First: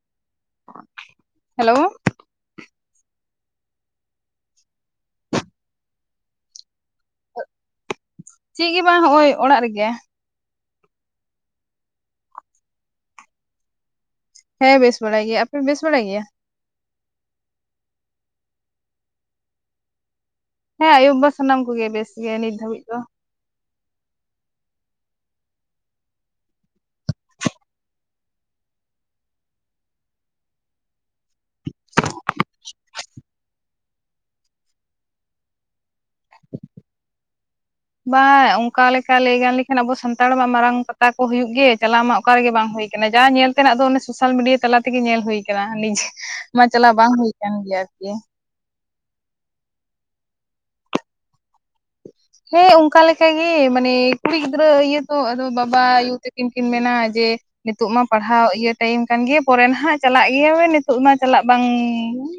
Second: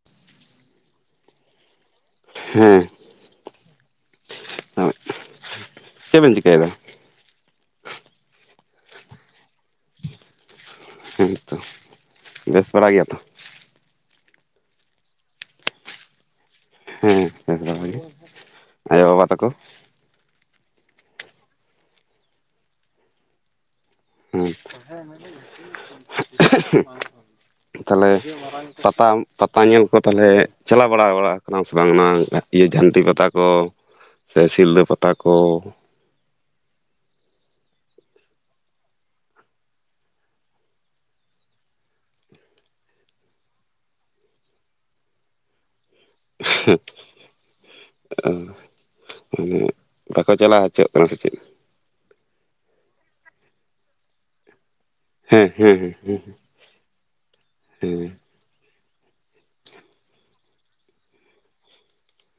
[unintelligible] RD, hello. ᱴᱷᱮ-ᱮ-, ᱮᱡ ᱦᱮᱸ [unintelligible] ᱚᱸᱡ ᱪᱮᱜ ᱵᱮᱱ ᱪᱤᱠᱟᱹᱭᱮᱫᱟ? ᱪᱮᱜ ᱜᱮ ᱵᱟᱝ ᱦᱚᱜᱚᱭ ᱚᱲᱟᱜ ᱨᱮᱜᱮᱟ ᱾ ᱦᱮᱸᱥ ᱛᱚ ᱵᱮᱹᱥ ᱵᱟᱲᱟ ᱜᱮᱭᱟ ᱛᱷᱚ? ᱦᱮᱸ ᱵᱮᱹᱥ ᱵᱟᱲᱟ ᱜᱮᱭᱟ ᱟᱯᱮ ᱵᱮᱹᱥ ᱵᱟᱲᱟ ᱜᱮᱭᱟ? ᱦᱮᱸ ᱵᱮᱹᱥ ᱵᱟᱵᱟ ᱜᱮ, ᱟᱭᱳ ᱵᱟᱵᱟ ᱛᱟᱠᱚ? ᱦᱮᱸ, ᱟᱭᱳ ᱵᱟᱵᱟ ᱥᱟᱱᱟᱢ ᱠᱚᱜᱮ ᱵᱮᱹᱥ ᱜᱮ ᱱᱤᱛ ᱫᱷᱟᱹᱵᱤᱡ ᱫᱚ ᱾ ᱦᱩᱸ, ᱦᱮᱸ-ᱦᱮᱸ ᱾ [unintelligible] [unintelligible] ᱦᱮᱸᱷᱮᱸᱮᱸ ᱛᱟᱞᱦᱮ--᱾ ᱯᱟᱛᱟᱢ ᱯᱟᱛᱟ ᱧᱮᱞ ᱠᱚ ᱛᱟᱞᱦᱮ ᱪᱟᱞᱟᱣ ᱵᱟᱲᱟ ᱵᱟᱲᱟᱣ ᱟᱠᱟᱱᱟᱢ ᱥᱮ ᱵᱟᱝ ᱱᱟᱝ ᱡᱷᱟᱹᱱᱴᱤ ᱯᱟᱛᱟ ᱠᱚ? ᱥᱮ ᱥᱤᱞᱫᱟᱹ ᱯᱟᱛᱟ ᱠᱚ? ᱵᱟᱝ ᱚᱝᱠᱟ ᱞᱮᱠᱟ ᱞᱟᱹᱭ ᱜᱟᱱ ᱞᱮᱠᱷᱟᱱ ᱟᱵᱚ ᱥᱟᱱᱛᱟᱲ ᱢᱟ ᱢᱟᱨᱟᱝ ᱯᱟᱛᱟ ᱠᱚ ᱦᱩᱭᱩᱜ ᱜᱮ ᱪᱟᱞᱟᱣ ᱢᱟ ᱚᱠᱟ ᱨᱮᱜᱮ ᱵᱟᱝ ᱦᱳᱭ ᱟᱠᱟᱱᱟ ᱡᱟ ᱧᱮᱞ ᱛᱮᱱᱟᱜ ᱫᱚ ᱚᱱᱮ ᱥᱳᱥᱟᱞᱢᱤᱰᱤᱭᱟ ᱛᱟᱞᱟ ᱛᱮᱜᱮ ᱧᱮᱞ ᱦᱳᱭᱠᱟᱱᱟ [unintelligible] ᱾ ᱥ-ᱩ-ᱜ, ᱢᱟ ᱪᱟᱞᱟᱣ ᱵᱟᱝ ᱦᱩᱭ ᱠᱟᱱ ᱜᱮᱭᱟ ᱟᱨᱠᱤ᱾ [unintelligible] ᱴᱷᱮᱡ, ᱩ-ᱜ ᱵᱟᱠᱚ ᱪᱟᱞᱟᱣ ᱦᱚᱪᱚᱜᱼᱟ ᱠᱟᱱᱟ ᱥᱮ ᱪᱮᱫ? ᱦᱮᱸ, ᱚᱝᱠᱟ ᱞᱮᱠᱟ ᱜᱮ ᱢᱟᱱᱮ ᱠᱩᱲᱤ ᱜᱤᱫᱽᱨᱟᱹ ᱤᱭᱟᱹ ᱛᱚ-ᱚ, ᱟᱫᱚ ᱦᱮᱸ ᱦᱮᱸ ᱵᱟᱵᱟ ᱦᱮᱸ ᱦᱮᱸ ᱟᱭᱩ ᱛᱤᱠᱤᱱ ᱠᱤᱱ ᱢᱮᱱᱟ ᱡᱮ ᱱᱤᱛᱚᱜ ᱢᱟ ᱯᱟᱲᱦᱟᱣ ᱤᱭᱟᱹ ᱴᱟᱹᱭᱤᱢ ᱠᱟᱱᱜᱮᱭᱟ ᱯᱚᱨᱮ ᱱᱟᱦᱟᱜ ᱪᱟᱞᱟᱜ ᱜᱮᱭᱟᱵᱮᱱ ᱱᱤᱛᱚᱜ ᱢᱟ ᱪᱟᱞᱟᱜ ᱵᱟᱝ,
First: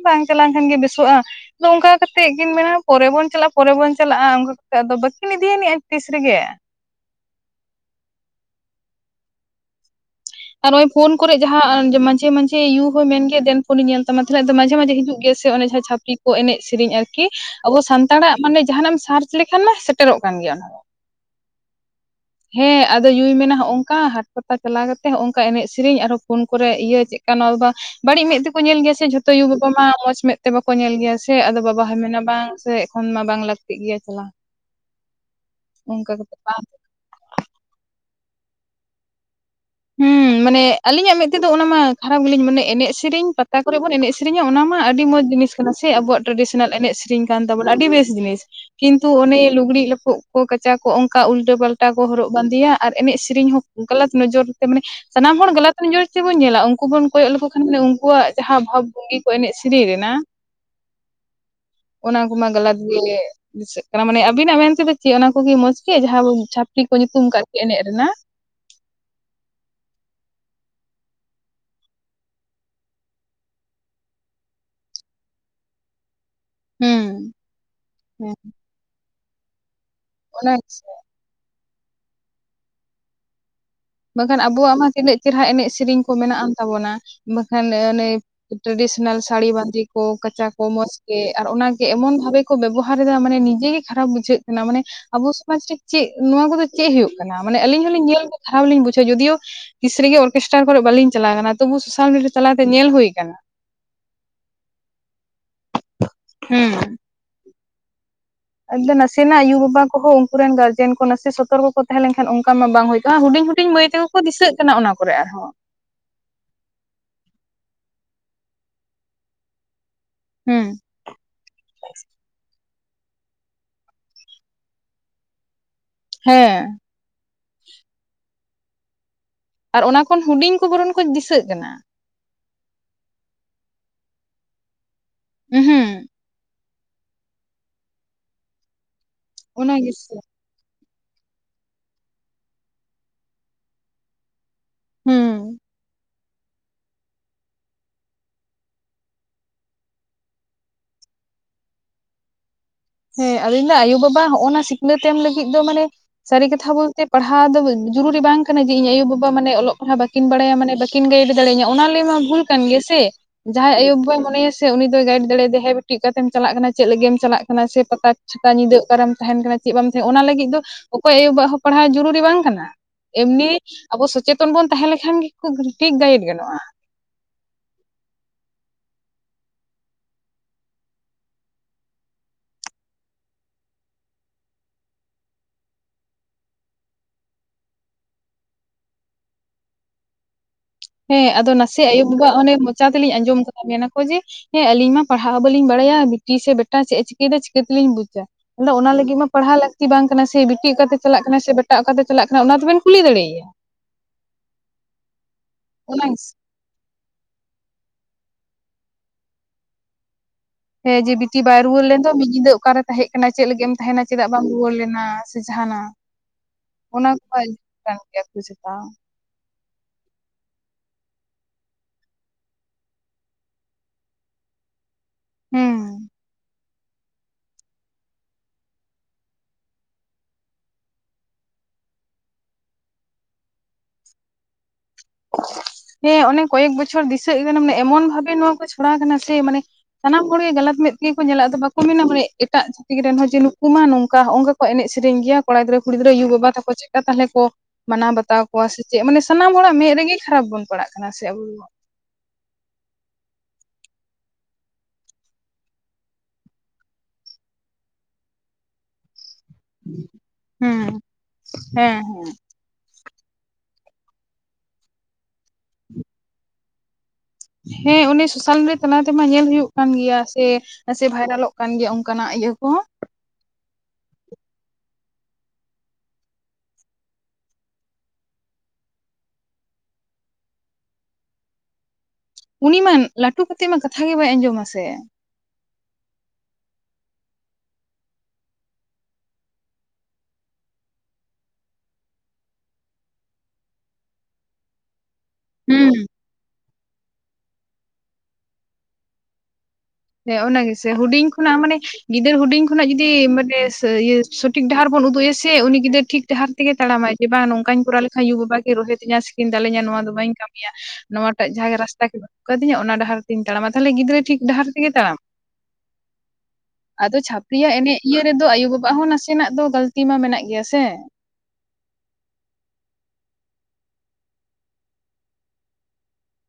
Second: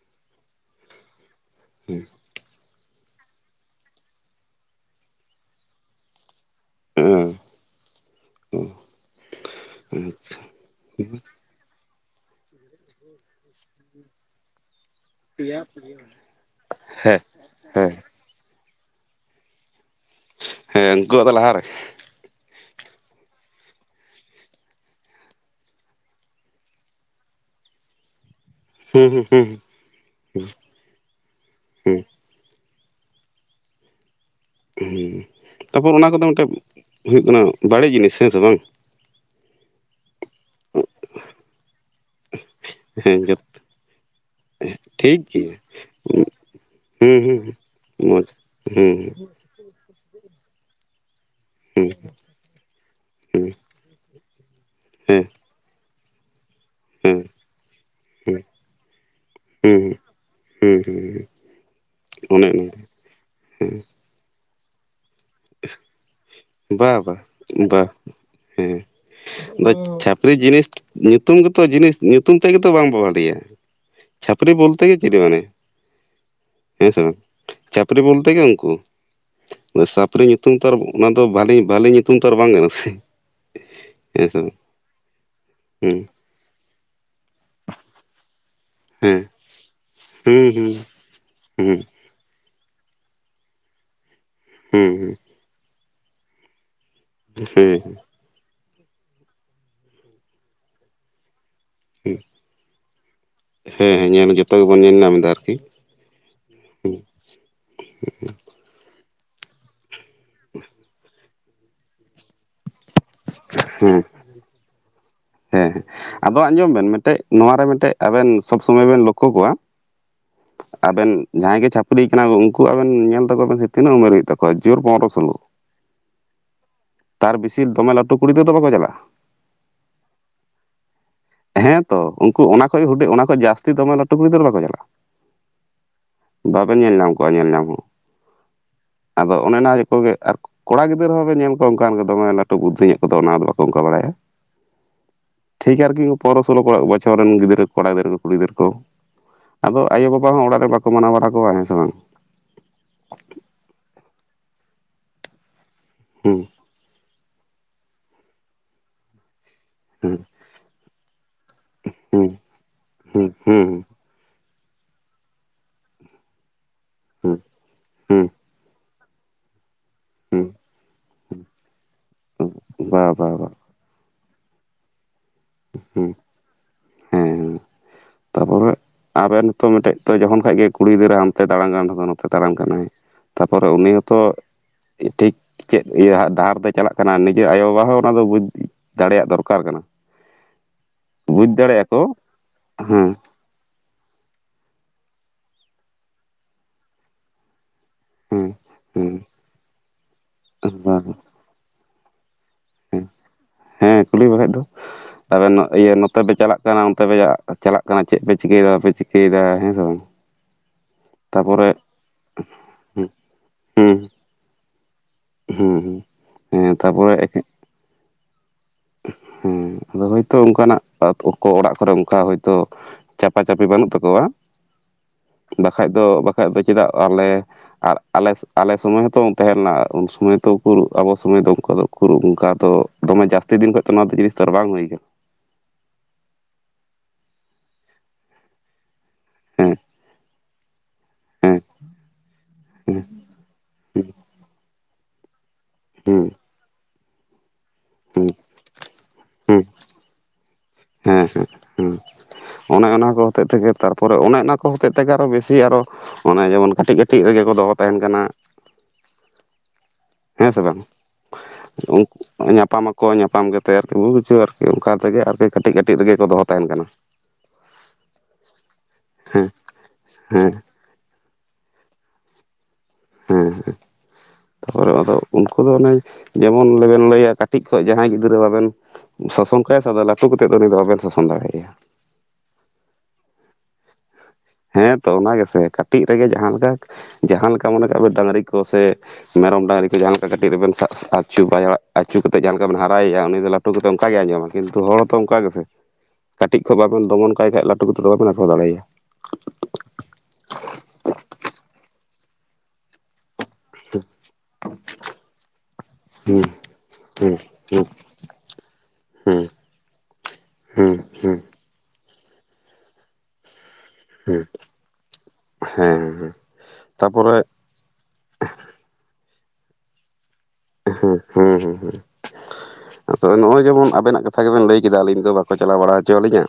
ᱵᱟᱝ ᱪᱟᱞᱟᱣ ᱞᱮᱱ ᱠᱷᱟᱱ ᱜᱮ ᱵᱮᱹᱥᱚᱜᱼᱟ᱾ ᱟᱫᱚ ᱚᱝᱠᱟ ᱠᱟᱛᱮᱜ ᱠᱤᱱ ᱢᱮᱱᱟ ᱯᱚᱨᱮ ᱵᱚᱱ ᱪᱟᱞᱟᱜᱼᱟ ᱯᱚᱨᱮ ᱵᱚᱱ ᱪᱟᱞᱟᱜᱼᱟ ᱚᱝᱠᱟ ᱠᱟᱛᱮ ᱟᱫᱚ ᱵᱟᱹᱠᱤᱱ ᱤᱫᱤ ᱟᱹᱱᱤᱡ -ᱟ ᱛᱤᱥ ᱨᱮᱜᱮ ᱾ [unintelligible] ᱟ-ᱚᱜ-ᱢ -ᱪᱚᱜ-ᱩᱜ ᱾ ᱟᱨ ᱱᱚᱜ ᱚᱚᱭ ᱯᱷᱳᱱ ᱠᱚᱨᱮ ᱡᱟᱦᱟᱸ ᱢᱟᱡᱷᱮ- ᱢᱟᱡᱷᱮ ᱤᱭᱩᱵᱽ ᱢᱮᱱ ᱠᱮ ᱰᱮᱱᱥ ᱠᱚᱞᱤ ᱧᱮᱞ ᱛᱟᱢᱟ ᱛᱷᱟᱞᱮ ᱟᱫᱚ ᱢᱟᱡᱷᱮ ᱢᱟᱡᱷᱮ ᱦᱤᱡᱩᱜ ᱤᱭᱟ. ᱥᱮᱜ ᱚᱱᱮ ᱡᱟᱦᱟᱸ ᱪᱷᱟᱯᱨᱤ ᱠᱚ ᱮᱱᱮᱡ ᱥᱮᱹᱨᱮᱹᱧ ᱦᱮᱸ ᱟᱨᱠᱤ ᱟᱵᱚ ᱦᱮᱸ ᱥᱟᱱᱛᱟᱲᱟᱜ ᱢᱟᱱᱮ ᱡᱟᱦᱟᱱᱟᱜ ᱮᱢ ᱥᱟᱨᱪ ᱞᱮᱠᱷᱟᱱ ᱢᱟ ᱥᱮᱴ ᱴᱮᱨᱚᱜ ᱠᱟᱱ ᱜᱮᱭᱟ ᱚᱱᱟ ᱠᱚᱸ-ᱚ ᱾ ᱦᱮᱸ ᱩᱱᱠᱩᱣᱟᱜ ᱫᱚ ᱞᱟᱦᱟᱨᱮ ᱦᱮᱸ, ᱟᱫᱚ ᱭᱩᱭ ᱢᱮᱱᱟ ᱦᱚᱜ ᱝᱠᱟ ᱦᱟᱴ ᱯᱟᱛᱟ ᱪᱟᱞᱟᱣ ᱠᱟᱛ ᱛᱮ ᱦᱚᱜ ᱚᱝᱠᱟ ᱮᱱᱮᱡ ᱥᱮᱹᱨᱮ ᱧ ᱟᱨᱦᱚ ᱯᱷᱳᱱ ᱠᱚᱨᱮ ᱤᱭᱟᱹ ᱪᱮᱜ ᱠᱟ ᱱᱚᱨᱵᱟ ᱥ-ᱮᱸ-ᱜ ᱵᱟᱹᱲᱤᱡ ᱢᱮᱫ ᱛᱮᱠᱚ ᱧᱮᱞ ᱜᱮᱭᱟ ᱥᱮ ᱦᱩᱸ ᱦᱩᱸ ᱡᱷᱚᱛᱚ ᱭᱩ ᱦᱩᱸ ᱵᱟᱵᱟ ᱢᱟ ᱢᱚᱡᱽ ᱢᱮᱫ ᱛᱮ ᱵᱟᱠ ᱠᱚ ᱧᱮᱞ ᱜᱮᱭᱟ ᱥᱮ ᱟᱫᱚ ᱵᱟᱵᱟ ᱦᱩᱸ ᱦᱚᱸᱭ ᱢᱮᱱᱟ ᱵᱟᱝ ᱥᱮ ᱮᱠᱷᱚᱱ ᱢᱟ ᱵᱟᱝ ᱞᱟᱠᱛᱤᱜ ᱜᱮᱭᱟ ᱪᱟᱞᱟᱣ᱾ ᱛᱟᱯᱚᱨ ᱚᱱᱟ ᱚᱝᱠᱟ ᱠᱚᱫᱚ ᱠᱟᱛᱮ ᱢᱤᱫᱴᱮᱡ ᱵᱟᱝ ᱦᱩᱭᱩᱜ ᱠᱟᱱᱟ ᱵᱟᱲᱤᱡ ᱡᱤᱱᱤᱥ ᱦᱮᱸᱥᱮ, ᱵᱟᱝ? ᱴᱷᱚᱜ ᱾ ᱦᱩᱸ ᱢᱟᱱᱮ ᱟᱹᱞᱤᱧᱟᱜ ᱢᱮᱫ ᱛᱮᱫᱚ ᱚᱱᱟᱢᱟ ᱠᱷᱟᱨᱟᱯ ᱜᱮᱞᱤᱧ ᱢᱚᱱᱮ ᱮᱱᱮᱡ ᱦᱮᱸ ᱥᱮᱹᱨᱮᱹᱧ ᱯᱟᱛᱟ ᱠᱚᱨᱮ ᱵᱚᱱ ᱮᱱᱮᱡ ᱥᱮᱹᱨᱮᱹᱧᱟ ᱚᱱᱟ ᱢᱟ ᱟᱰᱤ ᱴᱷᱤᱠ ᱢᱚᱡᱽ ᱡᱤᱱᱤᱥ ᱜᱮᱭᱟ ᱾ ᱱᱟᱥᱮᱹ ᱟᱵᱚᱣᱟᱜ ᱴᱨᱮᱰᱤᱥᱮᱱᱟᱞ ᱮᱱᱮᱡ ᱦᱩᱸ ᱥᱮᱹᱨᱮᱹᱧ ᱠᱟᱱ ᱦᱩᱸ ᱛᱟᱵᱚᱱᱟ ᱟᱹᱰᱤ ᱵᱮᱹᱥ ᱢᱚᱡᱽ ᱡᱤᱱᱤᱥ ᱦᱩᱸ ᱠᱤᱱᱛᱩ ᱚᱱᱮ ᱞᱩᱜᱽᱲᱤᱡ ᱞᱟᱯᱳᱜ ᱠᱚ ᱠᱟᱪᱟ ᱠᱚ ᱚᱝᱠᱟ ᱩᱞᱴᱟᱹ ᱦᱩᱸ ᱯᱟᱞᱴᱟ ᱠᱚ ᱦᱚᱨᱚᱜ ᱵᱟᱸᱫᱮᱭᱟ ᱟᱨ ᱮᱱᱮᱡ ᱦᱩᱸ ᱥᱮᱹᱨᱮᱹᱧ ᱦᱚᱸ ᱜᱚᱞᱚᱛ ᱱᱚᱡᱚᱨ ᱛᱮ ᱢᱟᱱᱮ ᱦᱮᱸ ᱥᱟᱱᱟᱢ ᱦᱚᱲ ᱜᱚᱞᱚᱛ ᱱᱚᱡᱚᱨ ᱛᱮᱵᱚᱱ ᱧᱮᱞᱟ ᱚᱝ ᱩᱱᱠᱩ ᱵᱚᱱ ᱦᱮᱸ ᱠᱚᱭᱚᱜ ᱞᱮᱠᱚ ᱠᱷᱟᱱ ᱢᱟᱱᱮ ᱩᱱᱠᱩᱣᱟᱜ ᱡᱟᱦᱟᱸ ᱵᱷᱟᱵᱽ ᱵᱷᱩᱝᱜᱤ ᱠᱚ ᱮᱱᱮᱡ ᱦᱮᱸ ᱦᱩᱸ ᱥᱮᱹᱨᱮᱹᱧ ᱨᱮᱱᱟᱜ ᱦᱩᱸ- ᱦᱩᱸ, ᱦᱩᱸᱜ ᱾ ᱚᱱᱟ ᱠᱚᱢᱟ ᱜᱟᱞᱟᱫᱽ ᱜᱤᱞ ᱾ ᱦᱮᱸ ᱥᱮᱠᱲᱟ ᱢᱟᱱᱮ ᱟᱵᱤᱱᱟᱜ ᱢᱮᱱ ᱛᱮᱫᱚ ᱪᱮᱜ ᱚᱱᱟ ᱠᱚᱜᱮ ᱢᱚᱸᱡᱽ ᱜᱮ ᱡᱟᱦᱟᱸ ᱟᱵᱳ ᱪᱷᱟᱯᱨᱤ ᱠᱚ ᱧᱩᱛᱩᱢ ᱠᱟᱜ ᱮᱱᱮᱡ ᱨᱮᱱᱟᱜ? ᱦᱮᱸ-ᱮᱜ ᱾ ᱥ-ᱟ, ᱦᱮᱹᱞᱳ ᱪᱷᱟᱯᱨᱤ ᱡᱤᱱᱤᱥ ᱧᱩᱛᱩᱢ ᱜᱮᱛᱚ ᱡᱤᱱᱤᱥ ᱧᱩᱛᱩᱢ ᱛᱮᱜᱮᱛᱚ ᱵᱟᱝ ᱵᱚᱦ ᱲᱮᱭᱟ ᱾ ᱪᱷᱟᱯᱨᱤ ᱵᱚᱞᱛᱮᱹ ᱜᱮ ᱪᱤᱞᱤ ᱢᱟᱱᱮ ᱦᱩᱸ ᱦᱮᱸᱥᱮ ᱵᱟᱝ, ᱪᱷᱟᱯᱨᱤ ᱵᱚᱞᱛᱮᱹ ᱦᱮᱸ ᱜᱮ ᱩᱱᱠᱩ ᱥᱟᱯᱨᱤ ᱚᱱᱟ ᱧᱩᱛᱩᱢ ᱛᱚ ᱟᱨ ᱜᱮᱥᱮ᱾ ᱚᱱᱟ ᱛᱚ ᱵᱟᱞᱤ-ᱵᱟᱞᱤ ᱧᱩᱛᱩᱢ ᱛᱚ ᱟᱨ ᱵᱟᱝ ᱠᱟᱱᱟ ᱥᱮ! ᱦᱮᱸ ᱵᱟᱠᱷᱟᱱ ᱥᱮ ᱵᱟᱝ ᱟᱵᱚᱣᱟᱜ ᱢᱟ ᱛᱤᱱᱟᱹᱜ ᱪᱮᱨᱦᱟ ᱮᱱᱮᱡ, ᱥᱤᱨᱤᱧ ᱠᱚ ᱢᱮᱱᱟᱜ ᱟᱱ ᱛᱟᱵᱚᱱᱟ, ᱵᱟᱠᱷᱟᱱ ᱚᱱᱮ ᱦᱩᱸ ᱴᱨᱮᱰᱤᱥᱱᱟᱞ ᱦᱮᱸ ᱥᱟᱲᱤ ᱵᱟᱸᱫᱮ ᱠᱚ, ᱠᱟᱪᱟ ᱠᱚ, ᱦᱩᱸ ᱢᱚᱸᱡᱽ ᱜᱮ ᱟᱨ ᱦᱩᱸ ᱚᱱᱟᱜᱮ ᱮᱢᱚᱱ ᱵᱷᱟᱵᱮ ᱠᱚ ᱵᱮᱵᱚ ᱦᱟᱨᱮ ᱫᱟ ᱢᱟᱱᱮ ᱱᱤᱡᱮ ᱜᱮ ᱠᱷᱟᱨᱟᱯ ᱵᱩᱡᱷᱟᱹᱜ ᱠᱟᱱᱟ, ᱢᱟᱱᱮ ᱦᱩᱸ ᱦᱩᱸ ᱟᱵᱚ ᱥᱚᱢᱟᱡᱽ ᱨᱮ ᱪᱮᱜ ᱱᱚᱣᱟ ᱠᱚ ᱫᱚ ᱪᱮᱜ ᱦᱳᱭᱳᱜ ᱠᱟᱱᱟ? ᱢᱟᱱᱮ ᱦᱩᱸ ᱟᱞᱤᱧ ᱦᱚᱸ ᱞᱤᱧ ᱧᱮᱞ ᱠᱷᱟᱣ ᱞᱤᱧ ᱵᱩᱡᱷᱟᱹ, ᱡᱩᱫᱤᱭᱳ ᱛᱤᱥ ᱨᱮᱜᱮ ᱚᱨᱠᱮᱥᱴᱟᱨ ᱠᱚᱨᱮᱜ ᱵᱟᱞᱤᱧ ᱪᱟᱞᱟᱣ ᱠᱟᱱᱟ᱾ ᱛᱩᱵᱩ ᱥᱟᱞ ᱢᱤᱰᱤ ᱛᱟᱞᱟᱛᱮ ᱧᱮᱞ ᱦᱩᱭ ᱠᱟᱱᱟ᱾ ᱦᱮᱸ-ᱦᱮᱸ, ᱧᱮᱞ ᱡᱚᱛᱚ ᱜᱮᱵᱚᱱ ᱧᱮᱞ ᱱᱟᱢ ᱫᱟ ᱟᱨᱠᱤ᱾ ᱛᱷᱳᱦ ᱦᱩᱸ᱾ [inaudible] ᱮᱱᱛᱮ ᱱᱟᱥᱮᱱᱟᱜ ᱭᱩ, ᱵᱟᱵᱟ ᱠᱚᱦᱚ ᱩᱝᱠᱩ ᱨᱮᱱ ᱜᱟᱨᱡᱮᱱ ᱠᱚ, ᱱᱟᱥᱮ ᱥᱚᱛᱚᱨ ᱠᱚ-ᱠᱚ ᱛᱟᱦᱮᱸ ᱞᱮᱝᱠᱷᱟᱱ ᱚᱝᱠᱟ ᱢᱟ ᱵᱟᱝ ᱦᱩᱭ ᱠᱟ ᱦᱩᱰᱤᱧ-ᱦᱩᱰᱤᱧ ᱢᱟᱹᱭ ᱛᱮᱠᱚ ᱠᱚ ᱫᱤᱥᱟᱹᱜ ᱠᱟᱱᱟ ᱚᱱᱟ ᱠᱚᱨᱮ ᱟᱨᱦᱚᱸ! ᱮᱸ ᱦᱮᱸ, ᱟᱫᱚ ᱟᱸᱡᱚᱢ ᱵᱮᱱ, ᱢᱮᱴᱮᱡ ᱱᱚᱣᱟ ᱨᱮ, ᱢᱮᱴᱮᱡ ᱟᱵᱮᱱ ᱥᱚᱵᱽ ᱥᱚᱢᱚᱭ ᱵᱮᱱ ᱞᱚᱠᱠᱷᱚ ᱠᱚᱶᱟ ᱦᱩᱸᱻ᱾ ᱟᱵᱮᱱ ᱡᱟᱦᱟᱸᱭ ᱜᱮ 'ᱪᱷᱟᱯᱨᱤ' ᱠᱟᱱᱟ ᱣᱚ, ᱩᱝᱠᱩ ᱟᱵᱮᱱ ᱧᱮᱞ ᱛᱟᱠᱚ ᱵᱮᱱ ᱥᱮ ᱛᱤᱱᱟᱹᱜ ᱩᱢᱮᱨ ᱦᱩᱭᱩᱜ ᱛᱟᱠᱚᱣᱟ! ᱡᱳᱨ ᱯᱚᱝᱨᱚ-ᱥᱳᱞᱳ᱾ [inaudible] ᱦᱮᱸᱻ᱾ ᱛᱟᱨ ᱵᱤᱥᱤ ᱫᱚᱢᱮ ᱞᱟᱹᱴᱩ ᱠᱩᱲᱤ ᱫᱟᱹ ᱫᱚ ᱵᱟᱠᱚ ᱪᱟᱞᱟᱜᱼᱟ᱾ ᱟᱨ ᱚᱱᱟ ᱠᱷᱚᱱ ᱦᱩᱰᱤᱧ ᱠᱚ ᱵᱚᱨᱚᱱ ᱠᱚ ᱫᱤᱥᱟᱹᱜ ᱠᱟᱱᱟ ᱦᱮᱸᱛᱚ, ᱩᱝᱠᱩ ᱚᱱᱟ ᱠᱷᱚᱡ ᱦᱩᱰᱤ, ᱚᱱᱟ ᱠᱷᱚᱡ ᱡᱟᱹᱥᱛᱤ ᱫᱚᱢᱮ ᱞᱟᱹᱴᱩ ᱠᱩᱲᱤ ᱫᱟᱹ ᱫᱚ ᱵᱟᱠᱚ ᱪᱟᱞᱟᱜᱼᱟ᱾ ᱩᱸᱦᱩᱸ᱾ ᱵᱟᱵᱮᱱ ᱧᱮᱞ ᱧᱟᱢ ᱠᱚᱣᱟ, ᱧᱮᱞ ᱧᱟᱢ ᱦᱚᱸ ᱟᱫᱚ ᱚᱱᱮ ᱚᱱᱟ ᱱᱟ ᱜᱮᱠᱚ ᱜᱮ ᱜᱮᱥᱮ ᱟᱨ ᱠᱚ ᱠᱚᱲᱟ ᱜᱤᱫᱟᱹᱨ ᱦᱚᱸ ᱵᱮᱱ ᱧᱮᱞ ᱠᱚᱣᱟ, ᱚᱝᱠᱟᱱ ᱠᱚ ᱫᱚ ᱢᱟᱱᱮ ᱞᱟᱹᱴᱩ ᱵᱩᱫᱽᱫᱷᱤ ᱧᱚᱜ ᱠᱚᱫᱚ ᱚᱱᱟᱫᱚ ᱵᱟᱠᱚ ᱚᱝᱠᱟ ᱵᱟᱲᱟᱭᱟ᱾ ᱦᱩᱸ᱾ ᱴᱷᱤᱠ ᱟᱨᱠᱤ ᱯᱚᱨᱚ-ᱥᱳᱞᱳ ᱠᱚᱲᱟᱣᱟᱜ ᱵᱚᱪᱷᱚᱨ ᱨᱮᱱ ᱜᱤᱫᱽᱨᱟ. ᱠᱚᱲᱟ ᱫᱟᱹᱨ, ᱠᱩᱲᱤ ᱫᱟᱹᱨ ᱠᱚ ᱟᱫᱚ ᱟᱭᱳ, ᱵᱟᱵᱟ ᱦᱚᱸ ᱚᱲᱟᱜ ᱨᱮ ᱵᱟᱠᱚ ᱢᱟᱱᱟᱣ ᱰᱟᱲᱟ ᱠᱚᱣᱟ ᱦᱮᱸ ᱥᱮ ᱵᱟᱝ? ᱦᱮᱸ, ᱟᱫᱚᱹᱧ ᱫᱟ ᱟᱭᱳ, ᱵᱟᱵᱟ ᱦᱚᱜᱼᱚᱱᱟ ᱥᱤᱠᱱᱟᱹ ᱛᱮᱢ ᱞᱟᱹᱜᱤᱜ ᱫᱚ ᱢᱟᱱᱮ ᱦᱩᱸ ᱥᱟᱹᱨᱤ ᱠᱟᱛᱷᱟ ᱵᱚᱞᱛᱮ ᱯᱟᱲᱦᱟᱣ ᱫᱚ ᱡᱚᱨᱩᱨᱤ ᱵᱟᱝ ᱠᱟᱱᱟ ᱡᱮ ᱤᱧ ᱟᱭᱩ, ᱵᱟᱵ ᱠᱚᱣᱟ ᱢᱟᱱᱮ ᱚᱞᱚᱜ ᱯᱟᱲᱦᱟᱜ ᱦᱩᱸ ᱵᱟᱠᱤᱱ ᱵᱟᱲᱟᱭᱟ, ᱢᱟᱱᱮ ᱵᱟᱠᱤᱱ ᱜᱟᱭᱤᱰ ᱫᱟᱲᱮᱧᱟᱹ, ᱚᱱᱟ ᱞᱟᱹᱭ ᱢᱟ ᱦᱩᱸ ᱵᱷᱩᱞ ᱠᱟᱱ ᱜᱮᱭᱟ ᱥᱮᱻ ᱦᱩᱸ ᱦᱩᱸ ᱡᱟᱦᱟᱸᱭ ᱟᱭᱳᱵ-ᱵᱟᱭ ᱢᱚᱱᱮᱭᱟᱥ ᱥᱮ ᱩᱱᱤ ᱫᱚᱭ ᱜᱟᱭᱤᱰ ᱫᱟᱲᱮᱭᱫᱮ ᱦᱮ ᱵᱤᱴᱤ ᱚᱠᱟ ᱛᱮᱢ ᱪᱟᱞᱟᱜ ᱠᱟᱱᱟ, ᱪᱮᱜ ᱞᱟᱜᱤᱜ ᱮᱢ ᱦᱩᱸ ᱪᱟᱞᱟᱜ ᱠᱟᱱᱟ ᱥᱮ ᱯᱟᱛᱟ, ᱦᱩᱸ ᱪᱷᱟ- -ᱛᱟ ᱧᱤᱫᱟᱹ ᱚᱠᱟᱨᱮᱢ ᱛᱟᱦᱮᱱ ᱠᱟᱱᱟ? ᱪᱮᱜ ᱵᱟᱢ ᱛᱷᱮ ᱚᱱᱟ ᱦᱩᱸ ᱞᱟᱜᱤᱜ ᱫᱚ, ᱚᱠᱚᱭ ᱟᱭᱳᱵ-ᱵᱟ ᱦᱚ ᱯᱟᱲᱦᱟᱣ ᱡᱚᱨᱩᱨᱤ ᱵᱟᱝ ᱠᱟᱱᱟ, ᱵᱟ ᱵᱟ ᱵᱟ ᱮᱢᱱᱤ ᱟᱵᱚ ᱥᱚᱪᱮᱛᱚᱱ ᱵᱚᱱ ᱛᱟᱦᱮ ᱞᱮᱠᱷᱟᱱ ᱜᱮ, ᱠᱩ ᱜᱨᱤ ᱴᱷᱤᱠ ᱫᱟᱭᱤᱴ ᱜᱟᱱᱚᱜᱼᱟ᱾ ᱦᱮᱸ-ᱦᱮᱸ᱾ ᱛᱟᱯᱚᱨᱮᱜ ᱟᱵᱮᱱ ᱛᱚ, ᱢᱮᱴᱮᱡ ᱛᱚ ᱡᱚᱠᱷᱚᱱ ᱠᱷᱟᱡ ᱜᱮ ᱠᱩᱲᱤ ᱫᱟᱹᱨᱟᱜ ᱚᱱᱛᱮ ᱫᱟᱲᱟᱝ ᱠᱟᱱ ᱫᱚ ᱠᱚ ᱱᱚᱛᱮ ᱫᱟᱲᱟᱱ ᱠᱟᱱᱟᱭ! ᱛᱟᱯᱚᱨᱮ ᱩᱱᱤ ᱦᱚᱛᱚ ᱢᱤᱜᱴᱤᱠ ᱪᱮᱜ ᱤᱭᱟᱹ ᱦᱟᱨ ᱰᱟᱦᱟᱨ ᱛᱮ ᱪᱟᱞᱟᱜ ᱠᱟᱱᱟ, ᱱᱤᱡᱮ ᱟᱭᱳ, ᱵᱟᱵᱟ ᱦᱚᱸ ᱚᱱᱟ ᱫᱚ ᱵᱩᱡ ᱫᱟᱲᱮᱭᱟᱜ ᱫᱚᱨᱠᱟᱨ ᱠᱟᱱᱟ᱾ ᱦᱮᱸ, ᱵᱩᱡᱽ ᱟᱫᱚ ᱱᱟᱥᱮ ᱫᱟᱲᱮᱭᱟᱜᱼᱟ ᱠᱚ ᱟᱭᱳ, ᱵᱟᱵᱟ ᱚᱱᱮ ᱢᱚᱪᱟ ᱦᱮᱸ ᱛᱮᱞᱤᱧ ᱟᱸᱡᱚᱢ ᱢᱮᱱᱟᱠᱚ ᱡᱮ ᱦᱮᱸ ᱟᱞᱤᱧ ᱢᱟ ᱯᱟᱲᱦᱟᱜ ᱵᱟᱹᱞᱤᱧ ᱵᱟᱲᱟᱭᱟ, ᱵᱤᱴᱤ ᱥᱮ ᱵᱮᱴᱟ ᱪᱮᱜᱼᱮ ᱪᱤᱠᱟᱹᱭᱫᱟ, ᱪᱤᱠᱟᱹ ᱛᱮᱞᱤᱧ ᱵᱩ- -ᱡᱟ, ᱦᱮᱸ ᱫᱟ ᱚᱱᱟ ᱦᱮᱸ ᱞᱟᱹᱜᱤᱫ ᱢᱟ ᱯᱟᱲᱦᱟᱣ ᱞᱟᱹᱠᱛᱤ ᱵᱟᱝ ᱠᱟᱱᱟ ᱥᱮ ᱵᱤᱴᱤ ᱚᱠᱟ ᱛᱮ ᱵᱟᱝ ᱪᱟᱞᱟᱜ ᱠᱟᱱᱟ ᱥᱮ ᱵᱮᱴᱟ ᱚᱠᱟ ᱛᱮ ᱪᱟᱞᱟᱜ ᱠᱟᱱᱟ, ᱚᱱᱟ ᱫᱚᱵᱮᱱ ᱠᱩᱞᱤ ᱦᱮᱸ ᱫᱟᱲᱮᱭᱭᱟ᱾ ᱦᱮᱸ, ᱠᱩᱞᱤ ᱵᱟᱠᱟᱡ ᱫᱚ ᱟᱵᱮᱱ ᱱᱚ ᱤᱭᱟᱹ ᱚᱱᱟ ᱱᱚᱛᱮ ᱜᱮᱥᱮ ᱯᱮ ᱪᱟᱞᱟᱜ ᱠᱟᱱᱟ ᱚᱱᱛᱮ ᱯᱮ ᱪᱟᱜ, ᱪᱟᱞᱟᱜ ᱠᱟᱱᱟ ᱪᱮᱜ ᱯᱮ ᱪᱤᱠᱟᱹᱭᱫᱟ, ᱵᱟᱯᱮ ᱪᱤᱠᱟᱹᱭᱫᱟ ᱦᱮᱸ ᱥᱮ ᱵᱟᱝ! ᱦᱮᱸ, ᱡᱮ ᱵᱤᱴᱤ ᱵᱟᱭ ᱛᱟᱯᱚᱨᱮ ᱨᱩᱣᱟᱹ ᱞᱮᱱ ᱫᱚ ᱢᱤᱜ ᱧᱤᱫᱟᱹ ᱚᱠᱟᱨᱮ ᱦᱩᱸ ᱛᱟᱦᱮᱸᱦ ᱠᱟᱱᱟ, ᱪᱮᱜ ᱞᱟᱹᱜᱤᱫ ᱮᱢ ᱦᱩᱸ ᱛᱟᱦᱮᱱᱟ, ᱪᱮᱫᱟᱜ ᱵᱟᱢ ᱨᱩᱣᱟᱹᱲ ᱞᱮᱱᱟ? ᱥᱮ ᱡᱟᱦᱟᱱᱟᱜ ᱦᱩᱸ ᱦᱮᱸ ᱚᱱᱟ ᱛᱟᱯᱚᱨᱮ ᱠᱚ [inaudible] ᱦᱩᱸ ᱟᱫᱚ ᱦᱚᱭᱛᱚ ᱚᱱᱠᱟᱱᱟᱜ ᱚᱲᱟᱜ ᱠᱚᱨᱮ ᱚᱱᱠᱟ ᱦᱚᱭᱛᱳᱼᱼ ᱪᱟᱯᱟ ᱪᱟᱯᱤ ᱵᱟᱹᱱᱩᱜ ᱛᱟᱠᱚᱣᱟ, ᱵᱟᱠᱷᱟᱡ ᱦᱩᱸ᱾ ᱫᱚ ᱵᱟᱠᱷᱟᱡ ᱫᱚ ᱪᱮᱫᱟᱜ ᱟᱞᱮᱼᱼ ᱟᱨ ᱟᱞᱮ ᱟᱞᱮ ᱥᱚᱢᱚᱭ ᱦᱚᱸᱛᱚ ᱛᱟᱦᱮᱸ ᱞᱮᱱᱟ ᱟᱨ ᱩᱱ ᱥᱚᱢᱚᱭ ᱛᱚ ᱩᱠᱩᱨ, ᱟᱵᱚ ᱥᱚᱢᱚᱭ ᱫᱚ ᱚᱱᱠᱟ ᱫᱚᱼᱼ ᱩᱠᱩᱨ ᱚᱱᱠᱟ ᱫᱚ, ᱫᱚᱢᱮ ᱡᱟᱹᱥᱛᱤ ᱫᱤᱱ ᱠᱷᱚᱡ ᱫᱚ ᱱᱚᱣᱟ ᱫᱚ ᱡᱤᱱᱤᱥ ᱫᱚ ᱵᱟᱭ ᱦᱩᱭ ᱠᱟᱱᱟ ᱾ ᱦᱮᱸ ᱚᱱᱮ ᱠᱚᱭᱮᱠ ᱵᱚᱪᱷᱚᱨ ᱫᱤᱥᱟᱹᱜ ᱠᱟᱱᱟ, ᱢᱟᱱᱮ ᱮᱢᱚᱱ ᱵᱷᱟᱵᱮ ᱱᱚᱣᱟ ᱠᱚ ᱪᱷᱚᱲᱟᱣ ᱠᱟᱱᱟᱼᱼ ᱥᱮ ᱢᱟᱱᱮ, ᱦᱮᱸ ᱥᱟᱱᱟᱢ ᱦᱚᱲᱜᱮ ᱜᱟᱞᱟᱛ ᱢᱮᱫᱼᱼ ᱪᱤᱠ ᱠᱚ ᱧᱮᱞᱟ ᱦᱮᱸ ᱟᱫᱚ ᱵᱟᱠᱚ ᱢᱮᱱᱟ ᱢᱟᱱᱮ ᱮᱴᱟᱜ ᱦᱮᱸ ᱪᱷᱟᱹᱛᱤᱠ ᱨᱮᱱ ᱦᱚᱸ ᱡᱮ ᱱᱩᱠᱩ ᱢᱟ ᱱᱚᱝᱠᱟ ᱱᱚᱜᱼᱚ ᱱᱚᱝᱠᱟ ᱠᱚ ᱮᱱᱮᱡ ᱥᱮᱨᱮᱧ ᱜᱮᱭᱟ ᱠᱚᱲᱟ ᱜᱤᱫᱽᱨᱟᱹ ᱠᱚ ᱾ ᱠᱩᱲᱤ ᱜᱤᱫᱽᱨᱟᱹ ᱦᱮᱸ ᱟᱭᱩ ᱵᱟᱵᱟ ᱛᱟᱠᱚ ᱪᱮᱫ ᱞᱮᱠᱟ ᱛᱟᱦᱚᱞᱮ ᱠᱚ ᱵᱟᱱᱟᱣ ᱦᱮᱸ ᱵᱟᱛᱟᱣ ᱠᱚᱣᱟ ᱥᱮ ᱪᱮᱫ, ᱢᱟᱱᱮ ᱥᱟᱱᱟᱢ ᱦᱚᱲᱟᱜ ᱢᱮᱫ ᱨᱮᱜᱮᱼᱼ ᱠᱷᱟᱨᱟᱯ ᱵᱚᱱ ᱯᱟᱲᱟᱜ ᱠᱟᱱᱟ ᱾ ᱦᱮᱸ ᱦᱮᱸ ᱦᱮᱸ ᱾ ᱚᱱᱮ ᱚᱱᱟ ᱠᱚ ᱦᱚᱛᱮᱡ ᱛᱮᱜᱮ ᱛᱟᱨᱯᱚᱨᱮ ᱚᱱᱮ ᱚᱱᱟ ᱠᱚ ᱦᱚᱛᱮᱡ ᱛᱮᱜᱮ ᱟᱨᱚ ᱵᱮᱥᱤ ᱟᱨᱚᱼᱼ ᱚᱱᱮ ᱡᱮᱢᱚᱱ ᱠᱟᱹᱴᱤᱡ ᱠᱟᱹᱴᱤᱡ ᱨᱮᱜᱮ ᱠᱚ ᱫᱚᱦᱚ ᱛᱟᱸᱦᱮᱱ ᱠᱟᱱᱟ ᱾ ᱦᱮᱸ ᱥᱮ ᱦᱩᱸ ᱵᱟᱝ? ᱦᱮᱸ ᱩᱱᱠᱩ ᱦᱮᱸ ᱧᱟᱯᱟᱢᱟᱼᱼ ᱠᱚ ᱧᱟᱯᱟᱢ ᱠᱟᱛᱮ ᱟᱨᱠᱤ ᱵᱚᱦᱩ ᱠᱤᱪᱷᱩ ᱟᱨᱠᱤ ᱚᱱᱠᱟ ᱛᱮᱜᱮ ᱟᱨᱠᱤ ᱠᱟᱹᱴᱤᱡ ᱠᱟᱹᱴᱤᱡ ᱨᱮᱜᱮ ᱠᱚ ᱫᱚᱦᱚ ᱛᱟᱸᱦᱮᱱ ᱠᱟᱱᱟ ᱾ ᱦᱮᱸ ᱚᱱᱮ ᱥᱳᱥᱟᱞ ᱢᱤᱰᱤᱭᱟ ᱛᱟᱞᱟ ᱛᱮᱢᱟ ᱧᱮᱞ ᱦᱩᱭᱩᱜ ᱠᱟᱱ ᱜᱮᱭᱟ ᱥᱮᱼᱼ ᱦᱮᱸ ᱥᱮ ᱵᱷᱟᱭᱨᱟᱞᱚᱜ ᱠᱟᱱ ᱜᱮᱭᱟ ᱚᱱᱠᱟᱱᱟᱜ ᱤᱭᱟᱹ ᱠᱚ ᱾ ᱦᱮᱸ ᱦᱮᱸ ᱾ ᱛᱟᱨᱯᱚᱨ ᱟᱫᱚ ᱩᱱᱠᱩ ᱫᱚ ᱚᱱᱮ ᱡᱮᱢᱚᱱ ᱵᱮᱱ ᱞᱟᱹᱭᱟ ᱠᱟᱹᱴᱤᱡ ᱠᱷᱚᱱ ᱡᱟᱦᱟᱸᱭ ᱜᱤᱫᱽᱨᱟᱹ ᱵᱟᱵᱮᱱᱼᱼ ᱥᱟᱥᱚᱱ ᱠᱟᱭᱟ ᱥᱮ, ᱟᱫᱚ ᱞᱟᱹᱴᱩ ᱠᱟᱛᱮᱫ ᱫᱚ ᱩᱱᱤ ᱫᱚ ᱵᱟᱵᱮᱱ ᱥᱟᱥᱚᱱ ᱫᱟᱲᱮᱣᱟᱭᱟ ᱾ ᱩᱱᱤ ᱢᱟ ᱞᱟᱹᱴᱩ ᱠᱟᱛᱮᱫ ᱢᱟ ᱠᱟᱛᱷᱟ ᱜᱮ ᱵᱟᱭ ᱟᱸᱡᱚᱢᱟ ᱾ ᱦᱮᱸ ᱛᱚ ᱚᱱᱟ ᱜᱮᱥᱮ ᱠᱟᱹᱴᱤᱡ ᱨᱮᱜᱮ ᱡᱟᱦᱟᱸ ᱞᱮᱠᱟ, ᱡᱟᱦᱟᱸ ᱞᱮᱠᱟ ᱢᱚᱱᱮ ᱠᱟᱜ ᱢᱮ ᱰᱟᱝᱨᱤ ᱠᱚ ᱥᱮᱼᱼ ᱢᱮᱨᱚᱢ ᱰᱟᱹᱝᱨᱤ ᱠᱚ ᱡᱟᱦᱟᱸ ᱞᱮᱠᱟ ᱠᱟᱹᱴᱤᱡ ᱨᱮᱵᱮᱱ ᱟᱪᱩ ᱵᱟᱭ ᱟᱹᱪᱩ ᱠᱟᱛᱮᱫ ᱡᱟᱦᱟᱸ ᱞᱮᱠᱟ ᱵᱮᱱ ᱦᱟᱨᱟᱭᱮᱭᱟ ᱩᱱᱤ ᱫᱚᱼᱼ ᱩᱱᱠᱩ ᱠᱚᱫᱚ ᱚᱱᱟ ᱜᱮ ᱟᱸᱡᱚᱢᱟ ᱠᱤᱱᱛᱩ ᱦᱚᱲ ᱫᱚ ᱚᱱᱠᱟ ᱜᱮᱼᱼ ᱦᱩᱸ ᱾ ᱠᱟᱹᱴᱤᱡ ᱠᱷᱚᱡ ᱵᱟᱵᱮᱱ ᱫᱚᱢᱚᱱ ᱠᱟᱭ ᱠᱷᱟᱭ ᱞᱟᱹᱴᱩ ᱠᱟᱛᱮᱫ ᱫᱚ ᱵᱟᱵᱮᱱ ᱟᱴᱚᱠ ᱫᱟᱲᱮᱭᱟᱭᱟ ᱾ ᱦᱮᱸ ᱚᱱᱟ ᱜᱮᱥᱮ, ᱦᱩᱰᱤᱧ ᱠᱷᱚᱱᱟᱜ ᱢᱟᱱᱮ ᱜᱤᱫᱟᱹᱨ ᱦᱩᱰᱤᱧ ᱠᱷᱚᱱᱟᱜ ᱡᱩᱫᱤ ᱢᱟ [unintelligible] ᱤᱭᱟᱹ ᱥᱚᱴᱷᱤᱠ ᱰᱟᱦᱟᱨ ᱵᱚᱱ ᱩᱫᱩᱜ ᱟᱭᱟ ᱥᱮ ᱩᱱᱤ ᱜᱤᱫᱨᱟᱹᱨ ᱴᱷᱤᱠ ᱦᱩᱸ ᱰᱟᱦᱟᱨ ᱛᱮᱜᱮᱼᱼ ᱛᱟᱲᱟᱢᱟᱭ ᱡᱮ ᱦᱩᱸ ᱵᱟᱝ ᱱᱚᱝᱠᱟᱧ ᱦᱩᱸ ᱠᱚᱨᱟᱣ ᱞᱮᱠᱷᱟᱱ ᱟᱭᱩ ᱵᱟᱵᱟ ᱠᱤᱱ ᱨᱚᱦᱮᱫᱤᱧᱟ ᱦᱩᱸ ᱥᱮᱠᱤᱱ ᱫᱟᱞᱮᱧᱟ ᱱᱚᱣᱟ ᱫᱚ ᱵᱟᱹᱧ ᱠᱟᱹᱢᱤᱭᱟ ᱦᱩᱸ ᱾ ᱱᱚᱣᱟ ᱦᱩᱸ ᱴᱟᱜ ᱡᱟᱦᱟᱭ ᱨᱟᱥᱛᱟ ᱠᱤᱱ ᱩᱫᱩᱜ ᱠᱟᱫᱤᱧᱟ ᱚᱱᱟ ᱰᱟᱦᱟᱨ ᱛᱤᱧ ᱛᱟᱲᱟᱢᱟ, ᱛᱟᱦᱚᱞᱮ ᱜᱤᱫᱽᱨᱟᱹ ᱴᱷᱤᱠ ᱦᱮᱸ ᱰᱟᱦᱟᱨᱼᱼ ᱛᱮᱜᱮ ᱛᱟᱲᱟᱢ, ᱦᱮᱸ ᱟᱫᱚ ᱛᱟᱯᱚᱨᱮ ᱪᱷᱟᱯᱲᱤᱭᱟᱜ ᱮᱱᱮᱡᱼᱼ ᱤᱭᱟᱹ ᱨᱮᱫᱚ ᱟᱭᱩ ᱵᱟᱵᱟ ᱦᱚᱸ ᱱᱟᱥᱮᱱᱟᱜ ᱫᱚ ᱜᱟᱹᱞᱛᱤ ᱢᱟ ᱢᱮᱱᱟᱜ ᱜᱮᱭᱟ ᱥᱮ ᱾ ᱦᱩᱸ ᱦᱩᱸ ᱦᱩᱸ ᱦᱩᱸ ᱾ ᱟᱫᱚ ᱱᱚᱜᱼᱚᱭ ᱡᱮᱢᱚᱱ ᱟᱵᱮᱱᱟᱜ ᱠᱟᱛᱷᱟ ᱜᱮᱵᱮᱱ ᱞᱟᱹᱭ ᱠᱮᱫᱟ ᱟᱞᱤᱧ ᱫᱚ ᱵᱟᱠᱚ ᱪᱟᱞᱟᱣ ᱵᱟᱲᱟ ᱦᱚᱪᱚᱣᱟᱞᱤᱧᱟᱼᱼ